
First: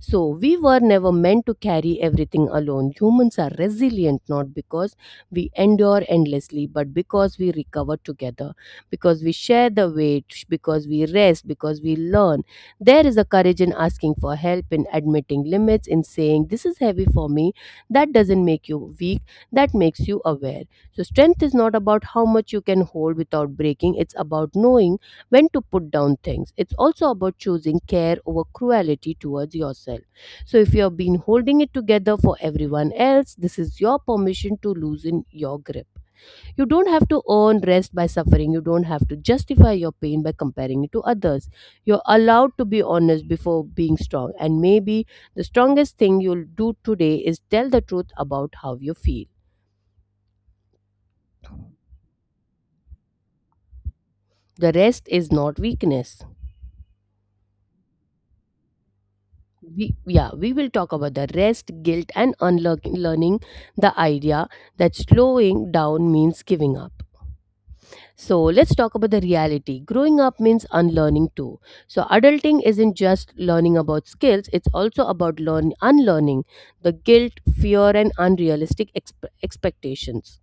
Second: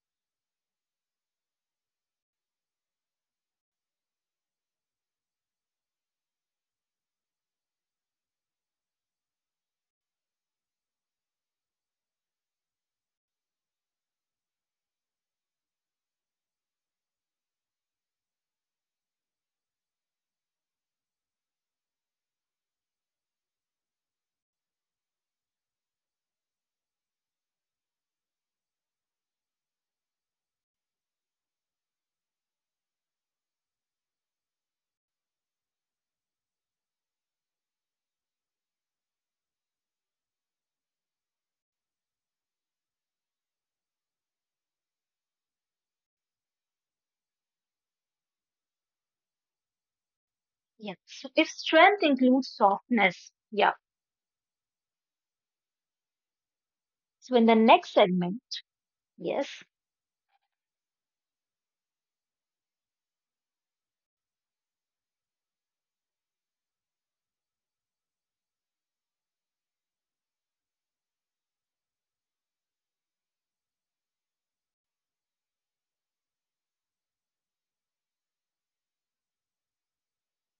A: So, we were never meant to carry everything alone. Humans are resilient not because we endure endlessly, but because we recover together, because we share the weight, because we rest, because we learn. There is a courage in asking for help, in admitting limits, in saying, this is heavy for me. That doesn't make you weak, that makes you aware. So, strength is not about how much you can hold without breaking, it's about knowing when to put down things. It's also about choosing care over cruelty towards yourself. So, if you have been holding it together for everyone else, this is your permission to loosen your grip. You don't have to earn rest by suffering, you don't have to justify your pain by comparing it to others. You're allowed to be honest before being strong, and maybe the strongest thing you'll do today is tell the truth about how you feel.
B: Yeah. So if strength includes softness, yeah.
A: The rest is not weakness.
B: So in the next segment, yes.
A: We will talk about the rest guilt and unlearning the idea that slowing down means giving up. So let's talk about the reality, growing up means unlearning too. So adulting isn't just learning about skills, it's also about learn unlearning the guilt, fear and unrealistic expectations.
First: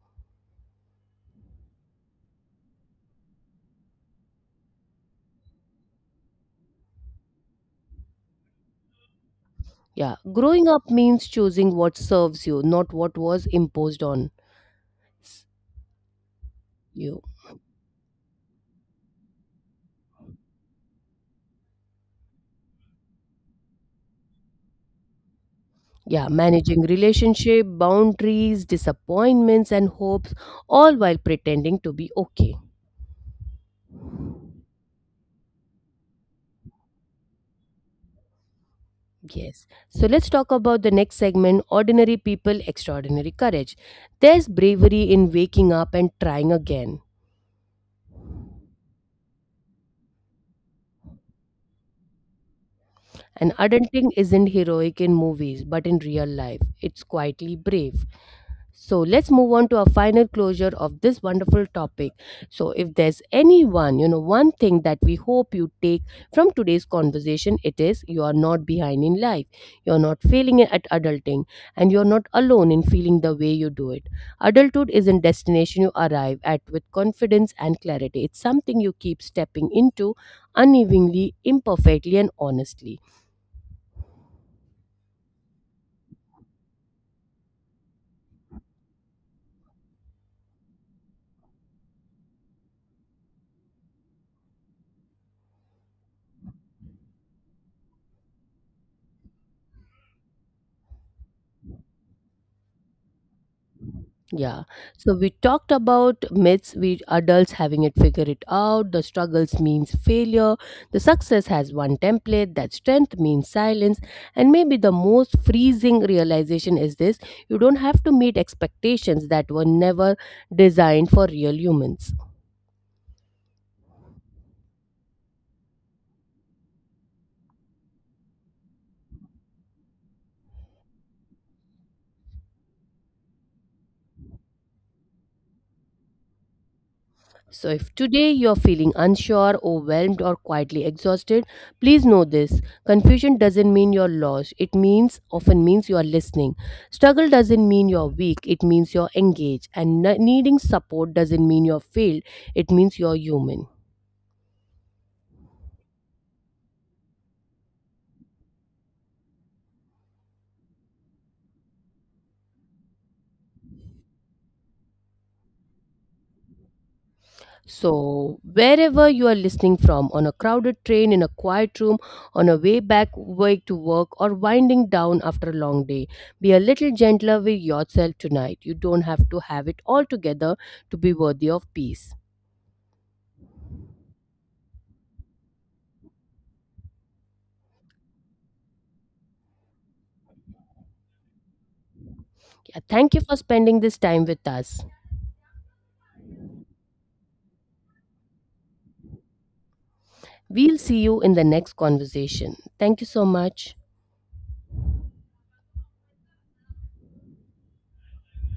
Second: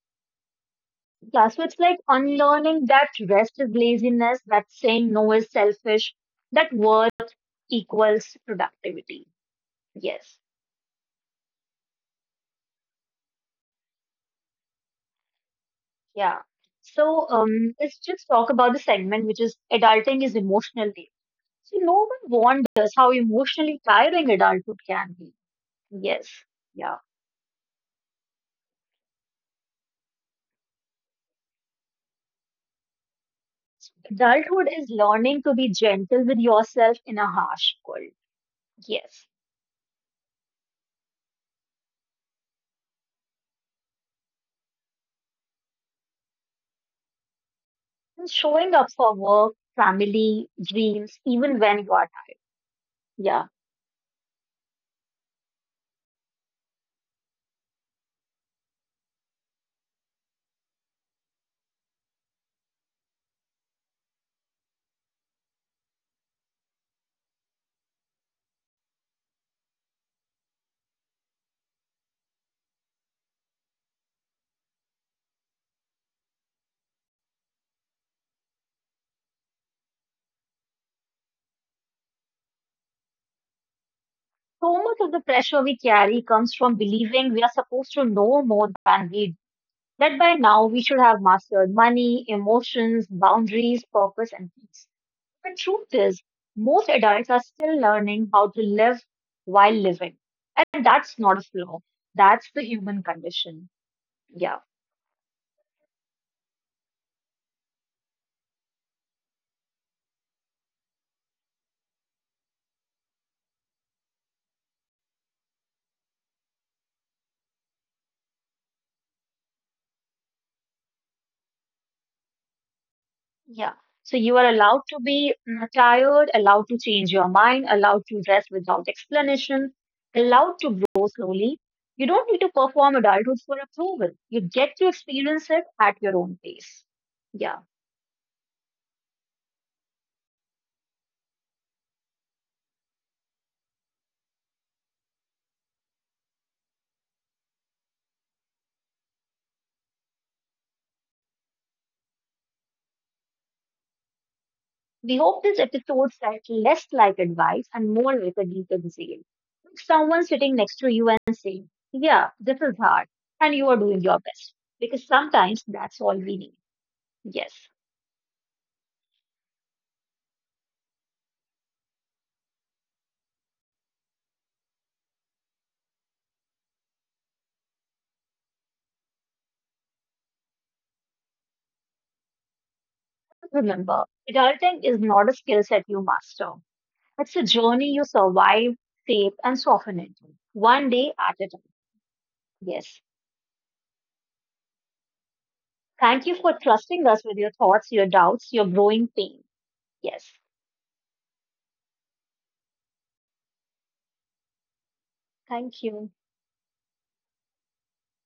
B: Yeah, so it's like unlearning that rest is laziness, that saying no is selfish, that worth equals productivity.
A: Yeah,
B: Yes,
A: growing up means choosing what serves you, not what was imposed on s-
B: yeah.
A: you.
B: So let's just talk about the segment which is adulting is emotional labor. So no one wonders how emotionally tiring adulthood can be. Yes,
A: Yeah, managing
B: yeah.
A: relationship, boundaries, disappointments, and hopes, all while pretending to be okay.
B: Adulthood is learning to be gentle with yourself in a harsh world. Yes,
A: Yes. So let's talk about the next segment, Ordinary People, Extraordinary Courage. There's bravery in waking up and trying again.
B: and showing up for work, family, dreams, even when you are tired. Yeah.
A: And adulting isn't heroic in movies, but in real life, it's quietly brave. So let's move on to our final closure of this wonderful topic. So if there's anyone, you know, one thing that we hope you take from today's conversation, it is you are not behind in life. You're not failing at adulting, and you're not alone in feeling the way you do it. Adulthood isn't destination you arrive at with confidence and clarity. It's something you keep stepping into unevenly, imperfectly and honestly.
B: So much of the pressure we carry comes from believing we are supposed to know more than we do, that by now we should have mastered money, emotions, boundaries, purpose, and peace. The truth is, most adults are still learning how to live while living. And that's not a flaw, that's the human condition.
A: Yeah.
B: Yeah.
A: So we talked about myths, we adults having it figure it out, the struggles means failure, the success has one template, that strength means silence, and maybe the most freezing realization is this. You don't have to meet expectations that were never designed for real humans.
B: Yeah. So you are allowed to be tired, allowed to change your mind, allowed to rest without explanation, allowed to grow slowly. You don't need to perform adulthood for approval. You get to experience it at your own pace. Yeah.
A: So, if today you're feeling unsure, overwhelmed, or quietly exhausted, please know this. Confusion doesn't mean you're lost. It means, often means you're listening. Struggle doesn't mean you're weak. It means you're engaged. And needing support doesn't mean you're failed. It means you're human.
B: We hope this episode felt less like advice and more like a deep insight. Someone sitting next to you and saying, "Yeah, this is hard, and you are doing your best." Because sometimes that's all we need. Yes.
A: So, wherever you are listening from, on a crowded train, in a quiet room, on a way back way to work, or winding down after a long day, be a little gentler with yourself tonight. You don't have to have it all together to be worthy of peace.
B: Remember, adulting is not a skill set you master. It's a journey you survive, shape, and soften it, one day at a time.
A: Yeah, thank you
B: Yes.
A: for spending this time with us.
B: Thank you for trusting us with your thoughts, your doubts, your growing pain. Yes.
A: We'll see you in the next conversation. Thank you so much.
B: Thank you.